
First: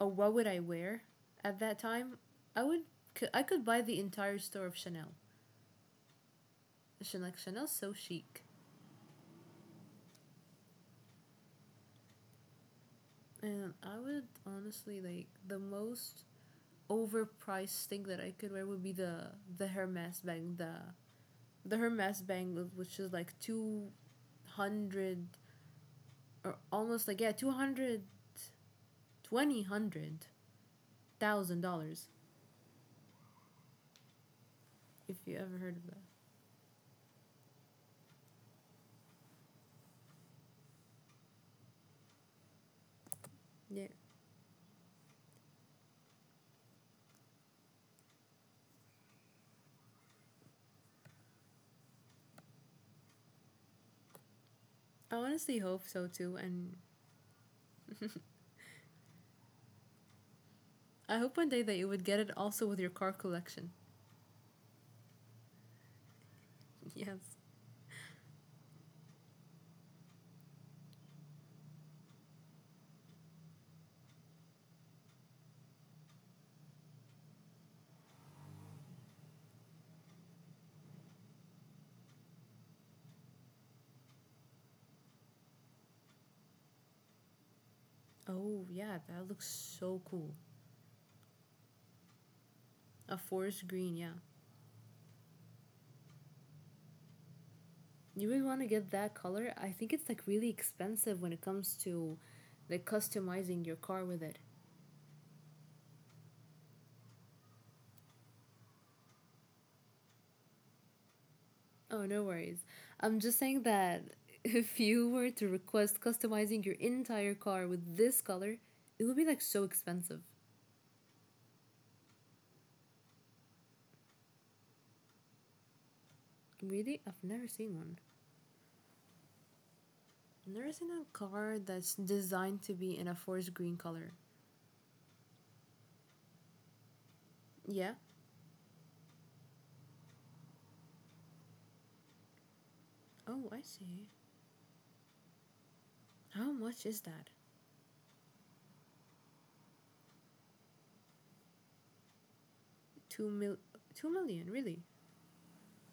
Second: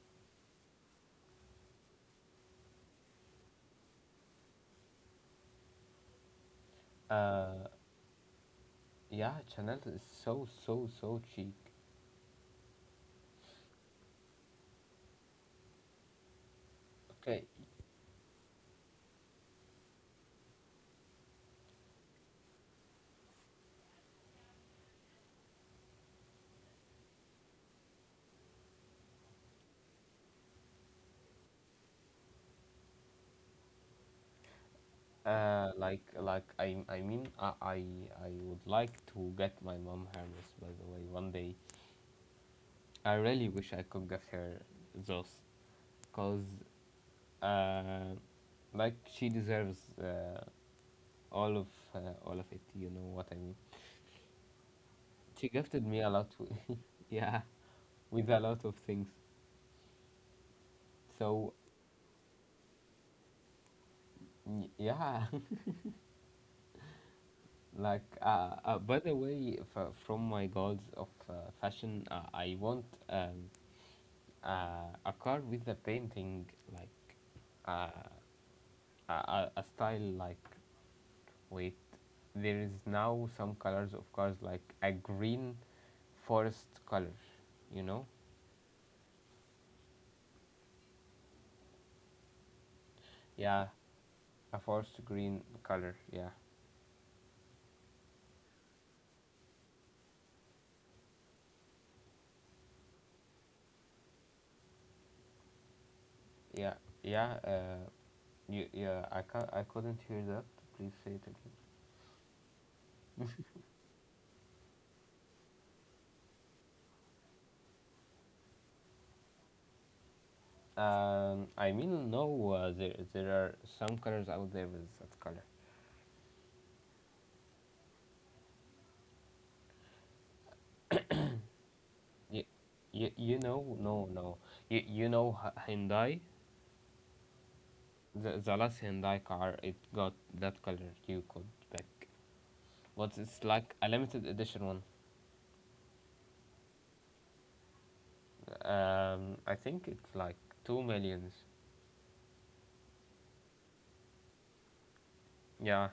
[SPEAKER 2] or what would I wear at that time? I would I could buy the entire store of Chanel. Chanel, like Chanel's so chic,
[SPEAKER 1] yeah. Chanel is so so so cheap.
[SPEAKER 2] and I would honestly like the most
[SPEAKER 1] Okay,
[SPEAKER 2] overpriced thing that I could wear would be the the Hermes bag the the Hermes bag, which is like two hundred, or almost like, yeah, two hundred twenty hundred thousand dollars, if you ever
[SPEAKER 1] uh,
[SPEAKER 2] heard of that.
[SPEAKER 1] like like I I mean I I I would like to get my mom Hermes, by the way, one day. I really wish I
[SPEAKER 2] Yeah,
[SPEAKER 1] could give her those because uh, like she deserves uh, all of uh, all of it, you know what I mean?
[SPEAKER 2] I
[SPEAKER 1] She
[SPEAKER 2] honestly
[SPEAKER 1] gifted
[SPEAKER 2] hope
[SPEAKER 1] me
[SPEAKER 2] so
[SPEAKER 1] a lot
[SPEAKER 2] too, and
[SPEAKER 1] w- yeah, with a lot of things,
[SPEAKER 2] I hope one
[SPEAKER 1] so
[SPEAKER 2] day that you would get it also with your car collection.
[SPEAKER 1] y- yeah.
[SPEAKER 2] Yes.
[SPEAKER 1] Like uh, uh, by the way, f- from my goals of uh, fashion, uh, I want um, uh, a car with a painting like uh, a, a a style like. Wait, there is now some colors of cars like a green forest color, you know?
[SPEAKER 2] Oh, yeah, that looks so cool. A forest
[SPEAKER 1] Yeah,
[SPEAKER 2] green, yeah.
[SPEAKER 1] a forest green color. Yeah,
[SPEAKER 2] You would want to get that color. I think it's like really expensive when it comes to like customizing your car with it.
[SPEAKER 1] yeah, yeah. Uh, you, yeah. I can I couldn't hear that. Please say it again.
[SPEAKER 2] Oh, no worries. I'm just saying that if you were to request customizing your entire car with this color, it would be like so expensive.
[SPEAKER 1] Um, I mean, no. Uh, there there are some colors out there with that color.
[SPEAKER 2] Really? I've never seen one. I've never seen a car that's
[SPEAKER 1] You,
[SPEAKER 2] designed to be in
[SPEAKER 1] you,
[SPEAKER 2] a
[SPEAKER 1] you
[SPEAKER 2] forest green
[SPEAKER 1] know, no,
[SPEAKER 2] color.
[SPEAKER 1] no. You, you know, H- Hyundai.
[SPEAKER 2] Yeah.
[SPEAKER 1] The, the last Hyundai car, it got that color. You could back. What, it's
[SPEAKER 2] Oh, I
[SPEAKER 1] like a
[SPEAKER 2] see.
[SPEAKER 1] limited edition one.
[SPEAKER 2] How much is that?
[SPEAKER 1] Um, I think it's like two millions.
[SPEAKER 2] Two mil, two million, really?
[SPEAKER 1] Yeah.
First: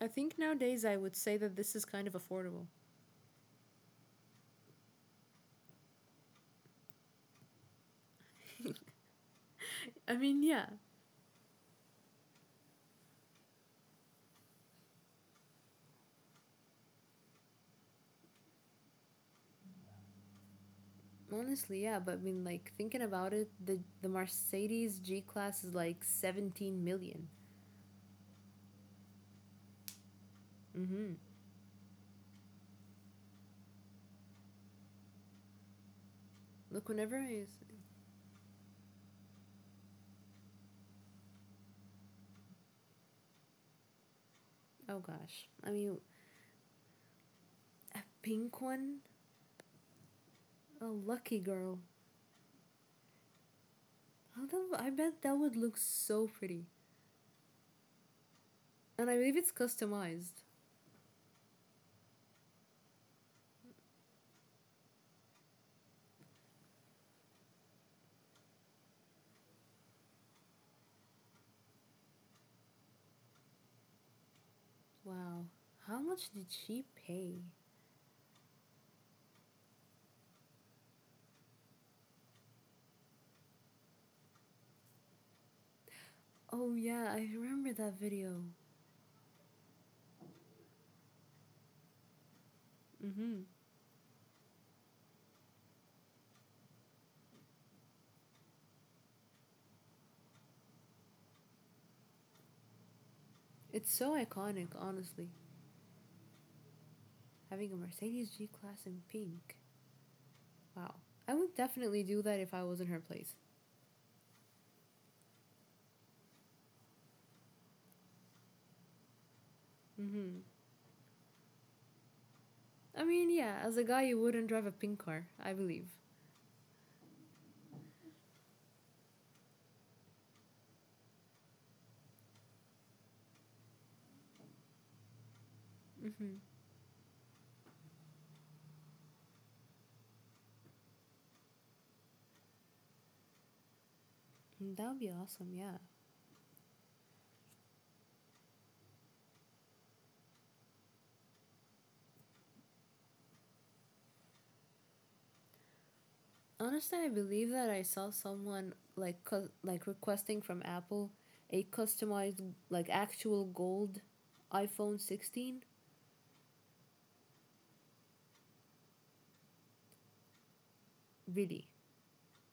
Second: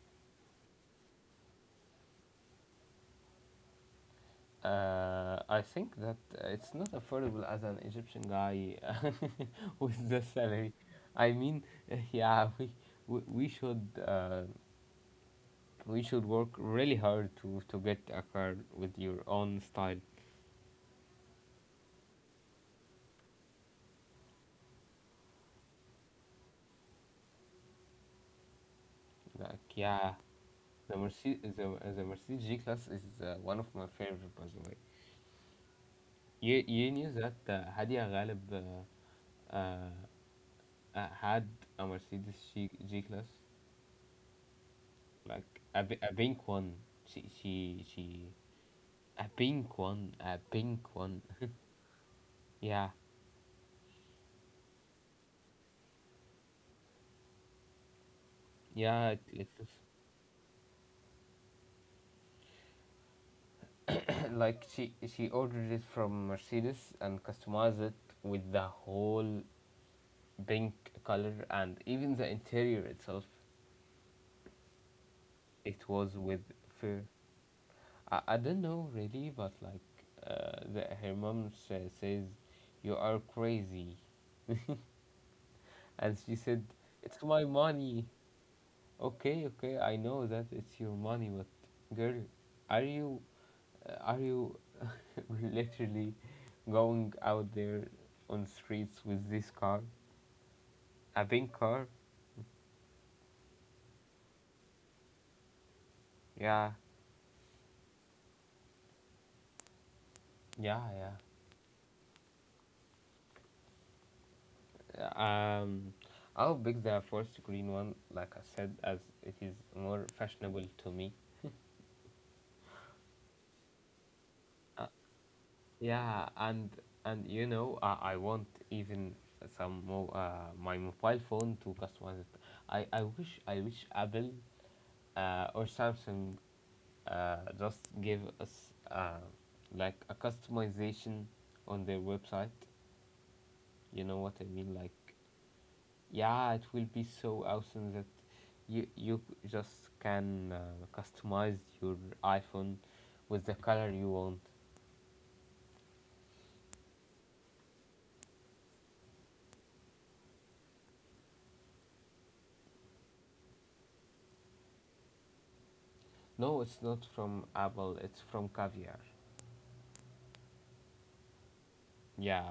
[SPEAKER 2] I think nowadays I would say that this is kind of affordable.
[SPEAKER 1] Uh, I think that uh, it's not affordable as an Egyptian guy with
[SPEAKER 2] I
[SPEAKER 1] the
[SPEAKER 2] mean, yeah,
[SPEAKER 1] salary. I mean, yeah, we we, we should uh, we should work really hard to to get a car with your own style.
[SPEAKER 2] honestly, yeah. But I mean, like thinking about it, the the Mercedes G class is like seventeen million.
[SPEAKER 1] Like, yeah, the
[SPEAKER 2] Mm-hmm.
[SPEAKER 1] Mercedes the, the Mercedes G class is uh, one of my favorite, by the way. You
[SPEAKER 2] Look,
[SPEAKER 1] you knew
[SPEAKER 2] whenever
[SPEAKER 1] that
[SPEAKER 2] I
[SPEAKER 1] uh, Hadia Ghalib uh, uh, uh, had a Mercedes G, G class,
[SPEAKER 2] oh gosh,
[SPEAKER 1] like
[SPEAKER 2] I
[SPEAKER 1] a,
[SPEAKER 2] mean,
[SPEAKER 1] bi- a pink one. She she
[SPEAKER 2] a
[SPEAKER 1] she.
[SPEAKER 2] pink one,
[SPEAKER 1] A pink one, a
[SPEAKER 2] a
[SPEAKER 1] pink one.
[SPEAKER 2] lucky girl.
[SPEAKER 1] Yeah,
[SPEAKER 2] I bet that would look so pretty, and
[SPEAKER 1] yeah.
[SPEAKER 2] I
[SPEAKER 1] It,
[SPEAKER 2] believe
[SPEAKER 1] it
[SPEAKER 2] it's
[SPEAKER 1] was
[SPEAKER 2] customized.
[SPEAKER 1] like she she ordered it from Mercedes and customized it with the whole pink color and even the interior itself.
[SPEAKER 2] Wow,
[SPEAKER 1] It
[SPEAKER 2] how
[SPEAKER 1] was
[SPEAKER 2] much
[SPEAKER 1] with
[SPEAKER 2] did she
[SPEAKER 1] fur.
[SPEAKER 2] pay?
[SPEAKER 1] I, I don't know really, but like uh, the, her mom sa- says, "You are crazy," and she said,
[SPEAKER 2] Oh yeah,
[SPEAKER 1] "It's
[SPEAKER 2] I
[SPEAKER 1] my
[SPEAKER 2] remember that
[SPEAKER 1] money."
[SPEAKER 2] video.
[SPEAKER 1] Okay, okay, I know that it's your money, but girl, are you
[SPEAKER 2] Mm-hmm.
[SPEAKER 1] uh, are you literally going out there on streets with this car? A pink car?
[SPEAKER 2] It's so iconic, honestly.
[SPEAKER 1] Yeah,
[SPEAKER 2] Having a Mercedes G Class in pink. Wow.
[SPEAKER 1] yeah,
[SPEAKER 2] I would definitely do that if I was in her place.
[SPEAKER 1] yeah. Um, I'll pick the first green one, like I said, as it is more
[SPEAKER 2] Mm-hmm.
[SPEAKER 1] fashionable to me.
[SPEAKER 2] I mean, yeah, as a guy, you wouldn't drive a pink car, I believe.
[SPEAKER 1] Yeah, and and you know, I, I want even some more uh, my mobile phone to customize it. I, I wish I wish Apple uh, or Samsung
[SPEAKER 2] Mm-hmm.
[SPEAKER 1] uh, just give us uh, like a customization on their website. You know what I mean?
[SPEAKER 2] Mm, that would be
[SPEAKER 1] Like,
[SPEAKER 2] awesome, yeah.
[SPEAKER 1] yeah, it will be so awesome that you you just can uh, customize your iPhone with the color you want.
[SPEAKER 2] Honestly, I believe that I saw someone like cu- like requesting from Apple a customized like actual gold iPhone sixteen.
[SPEAKER 1] No, it's not from Apple. It's from Caviar.
[SPEAKER 2] Really?
[SPEAKER 1] Yeah,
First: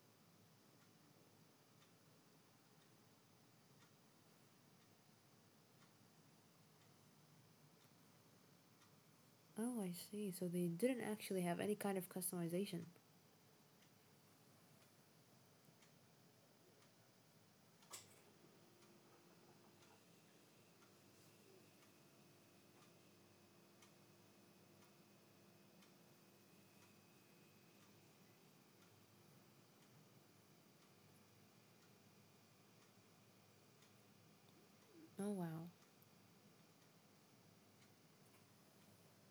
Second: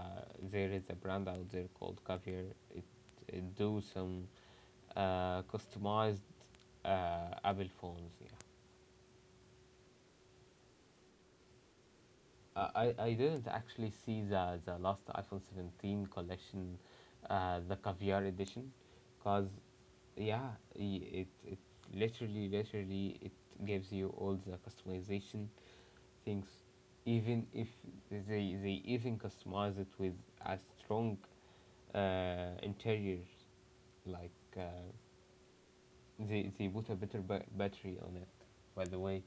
[SPEAKER 1] there is a brand out there called Caviar. It, it do some uh, customized uh, Apple phones. Yeah.
[SPEAKER 2] Oh, I see. So they didn't actually have any kind of
[SPEAKER 1] Uh,
[SPEAKER 2] customization.
[SPEAKER 1] I, I didn't actually see the, the last iPhone seventeen collection, uh, the caviar edition, because yeah, i- it it literally literally it gives you all the customization things, even if they they even customize it with a strong uh, interior, like uh,
[SPEAKER 2] Oh wow.
[SPEAKER 1] they they put a better ba- battery on it. By the way,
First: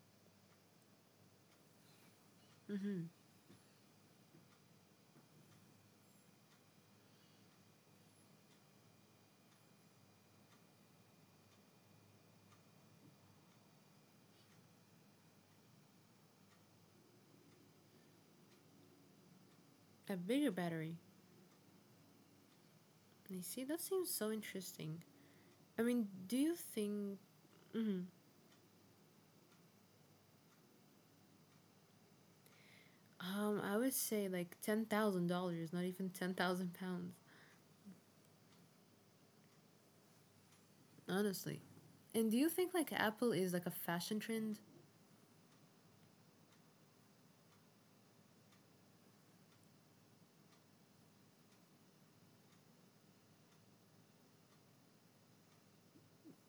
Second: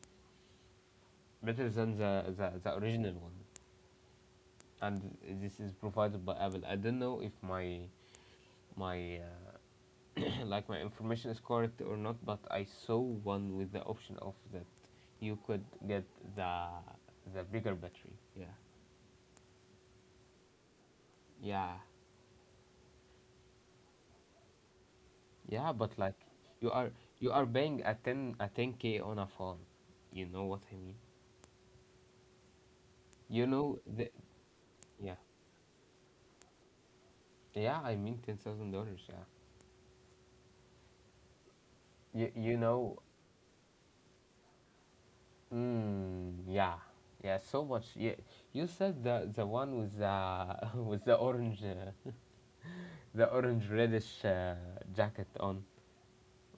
[SPEAKER 1] better than the the, the
[SPEAKER 2] Mhm.
[SPEAKER 1] original one. And this is provided by Apple. I don't know if my my uh, like my information is correct or not, but I saw one with the option of that you could get the the bigger battery. Yeah,
[SPEAKER 2] A bigger battery.
[SPEAKER 1] yeah,
[SPEAKER 2] I see. That seems so interesting.
[SPEAKER 1] yeah.
[SPEAKER 2] I
[SPEAKER 1] But
[SPEAKER 2] mean,
[SPEAKER 1] like
[SPEAKER 2] do you
[SPEAKER 1] you are
[SPEAKER 2] think?
[SPEAKER 1] you are paying a
[SPEAKER 2] Mhm.
[SPEAKER 1] ten a ten k on a phone. You know what I mean? You
[SPEAKER 2] Um,
[SPEAKER 1] know
[SPEAKER 2] I would
[SPEAKER 1] the
[SPEAKER 2] say like ten
[SPEAKER 1] yeah,
[SPEAKER 2] thousand dollars, not even ten thousand pounds,
[SPEAKER 1] yeah. I mean ten thousand dollars. Yeah.
[SPEAKER 2] honestly.
[SPEAKER 1] You
[SPEAKER 2] And do you
[SPEAKER 1] you
[SPEAKER 2] think like
[SPEAKER 1] know.
[SPEAKER 2] Apple is like a fashion trend?
[SPEAKER 1] Mm, yeah, yeah, so much. Yeah, you said the the one with the with the orange, uh, the orange reddish uh, jacket on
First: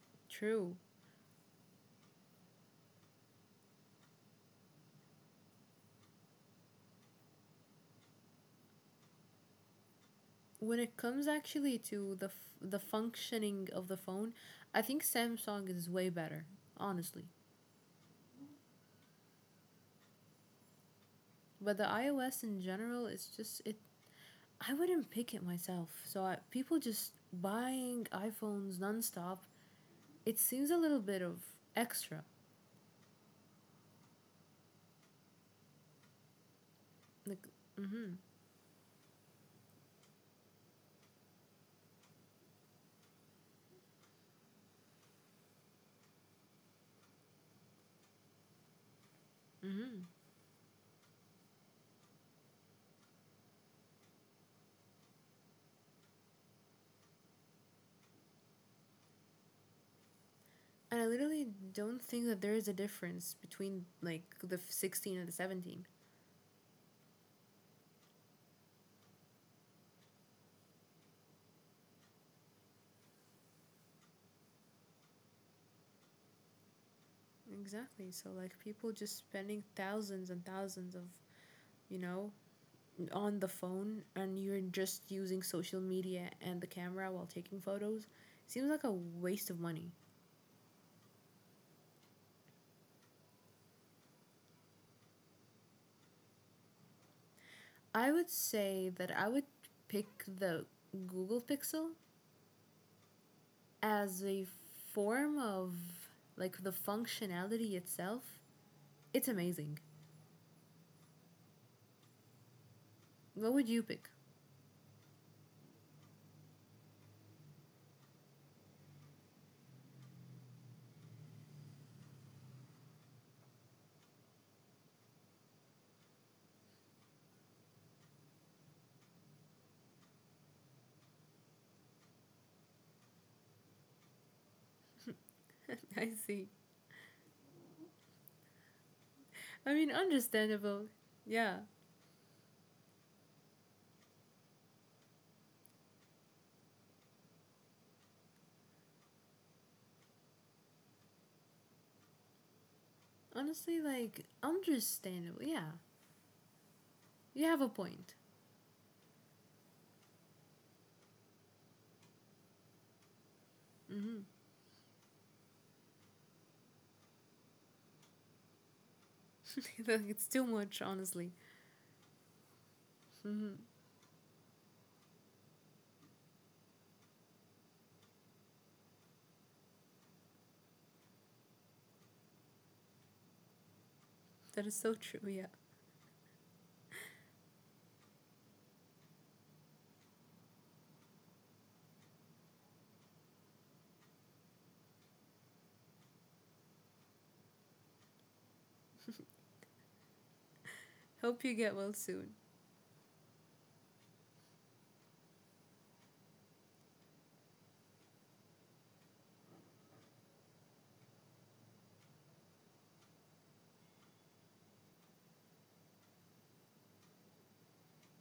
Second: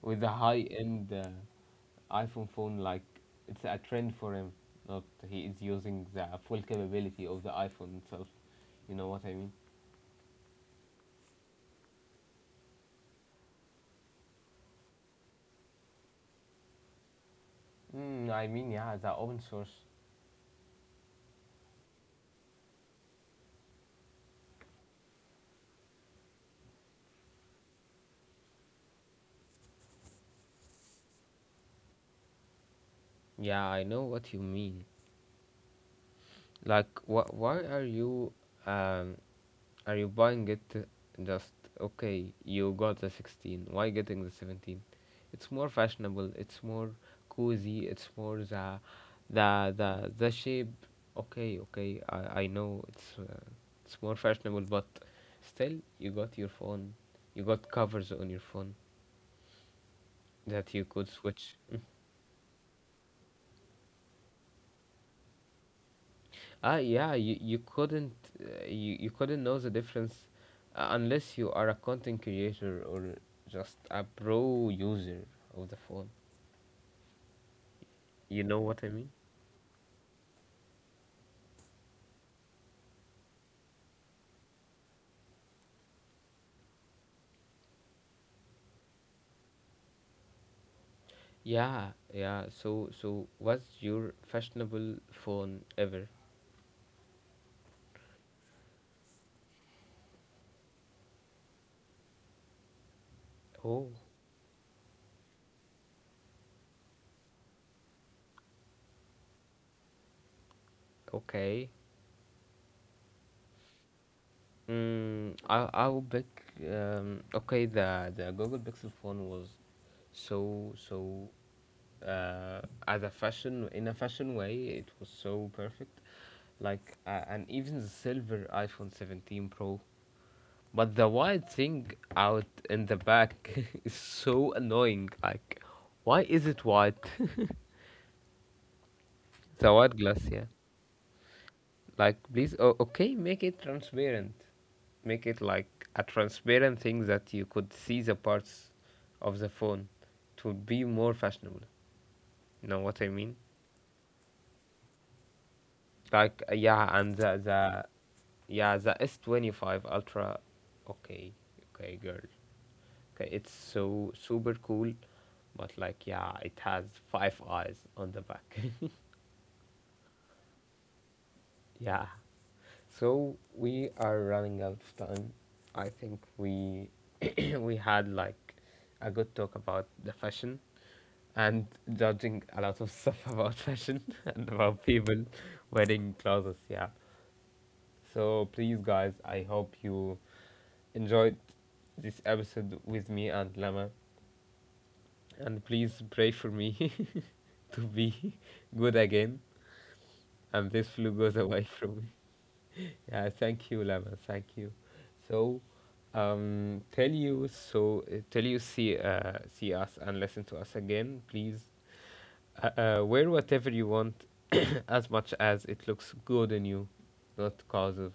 [SPEAKER 1] with the high
[SPEAKER 2] True.
[SPEAKER 1] end uh, iPhone phone. Like it's a trend for him. Not he is using the full capability of the iPhone itself. You know what I mean?
[SPEAKER 2] When it comes actually to the f- the functioning of the phone, I think Samsung is way better, honestly.
[SPEAKER 1] Mm, I mean, yeah, the open source.
[SPEAKER 2] But the iOS in general, it's just it. I wouldn't pick it myself. So I, people just buying iPhones nonstop. It seems a little bit of extra.
[SPEAKER 1] Yeah, I know what you mean. Like, wh-
[SPEAKER 2] Like,
[SPEAKER 1] why are
[SPEAKER 2] mm-hmm,
[SPEAKER 1] you um, are you buying it just okay? You got the sixteen. Why getting the seventeen? It's more fashionable. It's more cozy. It's more the the the
[SPEAKER 2] mm-hmm.
[SPEAKER 1] the shape. Okay, okay. I I know it's uh, it's more fashionable, but still you got your phone. You got covers on your phone that you
[SPEAKER 2] And I
[SPEAKER 1] could
[SPEAKER 2] literally
[SPEAKER 1] switch.
[SPEAKER 2] don't think that there is a difference between like the sixteen and the seventeen.
[SPEAKER 1] Ah, yeah, you, you couldn't uh, you, you couldn't know the difference uh, unless you are a content creator or just a pro user of the phone.
[SPEAKER 2] Exactly. So
[SPEAKER 1] You know
[SPEAKER 2] like
[SPEAKER 1] what I
[SPEAKER 2] people
[SPEAKER 1] mean?
[SPEAKER 2] just spending thousands and thousands of, you know, on the phone, and you're just using social media and the camera while taking photos seems like a waste of money.
[SPEAKER 1] Yeah, yeah. So so what's your fashionable phone ever?
[SPEAKER 2] I would say that I would pick the Google Pixel
[SPEAKER 1] Oh,
[SPEAKER 2] as a form of like the functionality itself. It's amazing.
[SPEAKER 1] okay.
[SPEAKER 2] What would you pick?
[SPEAKER 1] Mm, I I would pick um, okay, the the Google Pixel phone was so so uh, as a fashion, in a fashion way, it was so perfect, like uh, and even the silver iPhone seventeen Pro, but the white thing out in the back is so annoying. Like,
[SPEAKER 2] I
[SPEAKER 1] why
[SPEAKER 2] see.
[SPEAKER 1] is it white?
[SPEAKER 2] I
[SPEAKER 1] The
[SPEAKER 2] mean,
[SPEAKER 1] white glass, yeah.
[SPEAKER 2] understandable. Yeah.
[SPEAKER 1] Like, please, oh, okay, make it transparent. Make it like a transparent thing that you could see the parts of the phone. It would be more fashionable. You know what I mean?
[SPEAKER 2] Honestly, like, understandable. Yeah.
[SPEAKER 1] Like, uh, yeah, and
[SPEAKER 2] You
[SPEAKER 1] the,
[SPEAKER 2] have a
[SPEAKER 1] the
[SPEAKER 2] point.
[SPEAKER 1] yeah, the S twenty five Ultra. Okay, okay, girl. Okay, it's so
[SPEAKER 2] Mm-hmm.
[SPEAKER 1] super cool, but like, yeah, it has five eyes on the back.
[SPEAKER 2] Like, it's too much, honestly.
[SPEAKER 1] Yeah. So
[SPEAKER 2] Mm-hmm.
[SPEAKER 1] we are running out of time. I think we we had like a good talk about the fashion and judging a lot of stuff about fashion and
[SPEAKER 2] That is
[SPEAKER 1] about
[SPEAKER 2] so true.
[SPEAKER 1] people
[SPEAKER 2] Yeah.
[SPEAKER 1] wearing clothes. Yeah. So please, guys, I hope you enjoyed this episode with me and Lama, and please pray for me to be good again, and this flu goes
[SPEAKER 2] Hope you
[SPEAKER 1] away
[SPEAKER 2] get well
[SPEAKER 1] from
[SPEAKER 2] soon.
[SPEAKER 1] me. Yeah, thank you, Lama. Thank you. So, um, tell you so uh, tell you see uh, see us and listen to us again, please. Uh, uh, wear whatever you want, as much as it looks good on you, not because of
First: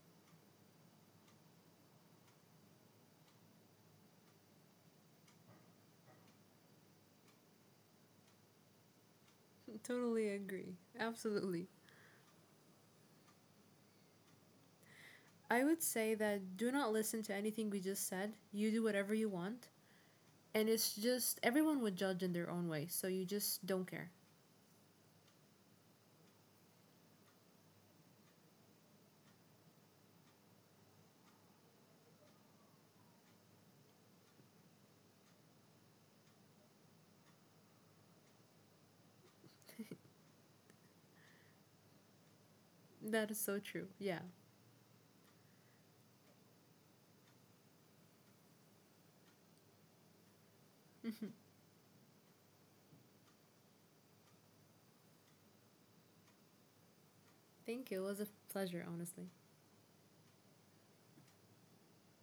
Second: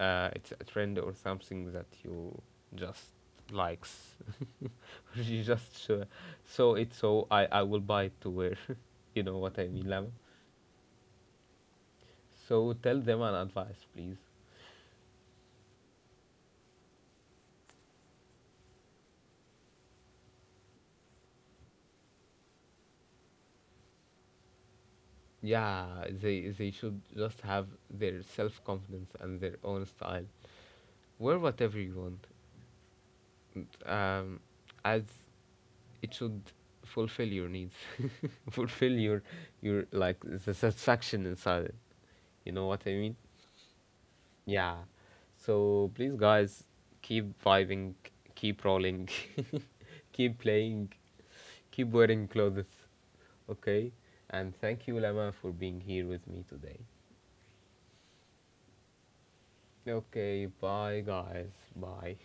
[SPEAKER 1] uh, it's a trend or something that you just likes. Or you just sure. So it's so I I will buy it to wear. You know what I mean, Lama.
[SPEAKER 2] Totally agree. Absolutely.
[SPEAKER 1] So tell them an advice, please.
[SPEAKER 2] I would say that do not listen to anything we just said. You do whatever you want. And it's just everyone would judge in their own way. So you just don't care.
[SPEAKER 1] Yeah, they they should just have their self confidence and their own style. Wear whatever you want, n- um, as it should fulfill your needs, fulfill your your, like, the satisfaction inside it. You know what I mean?
[SPEAKER 2] That is so true. Yeah.
[SPEAKER 1] Yeah. So please, guys, keep vibing, keep rolling, keep playing, keep wearing clothes. Okay. And thank you, Lama, for being here with me today.
[SPEAKER 2] Thank you. It was a pleasure, honestly.
[SPEAKER 1] Okay, bye guys. Bye.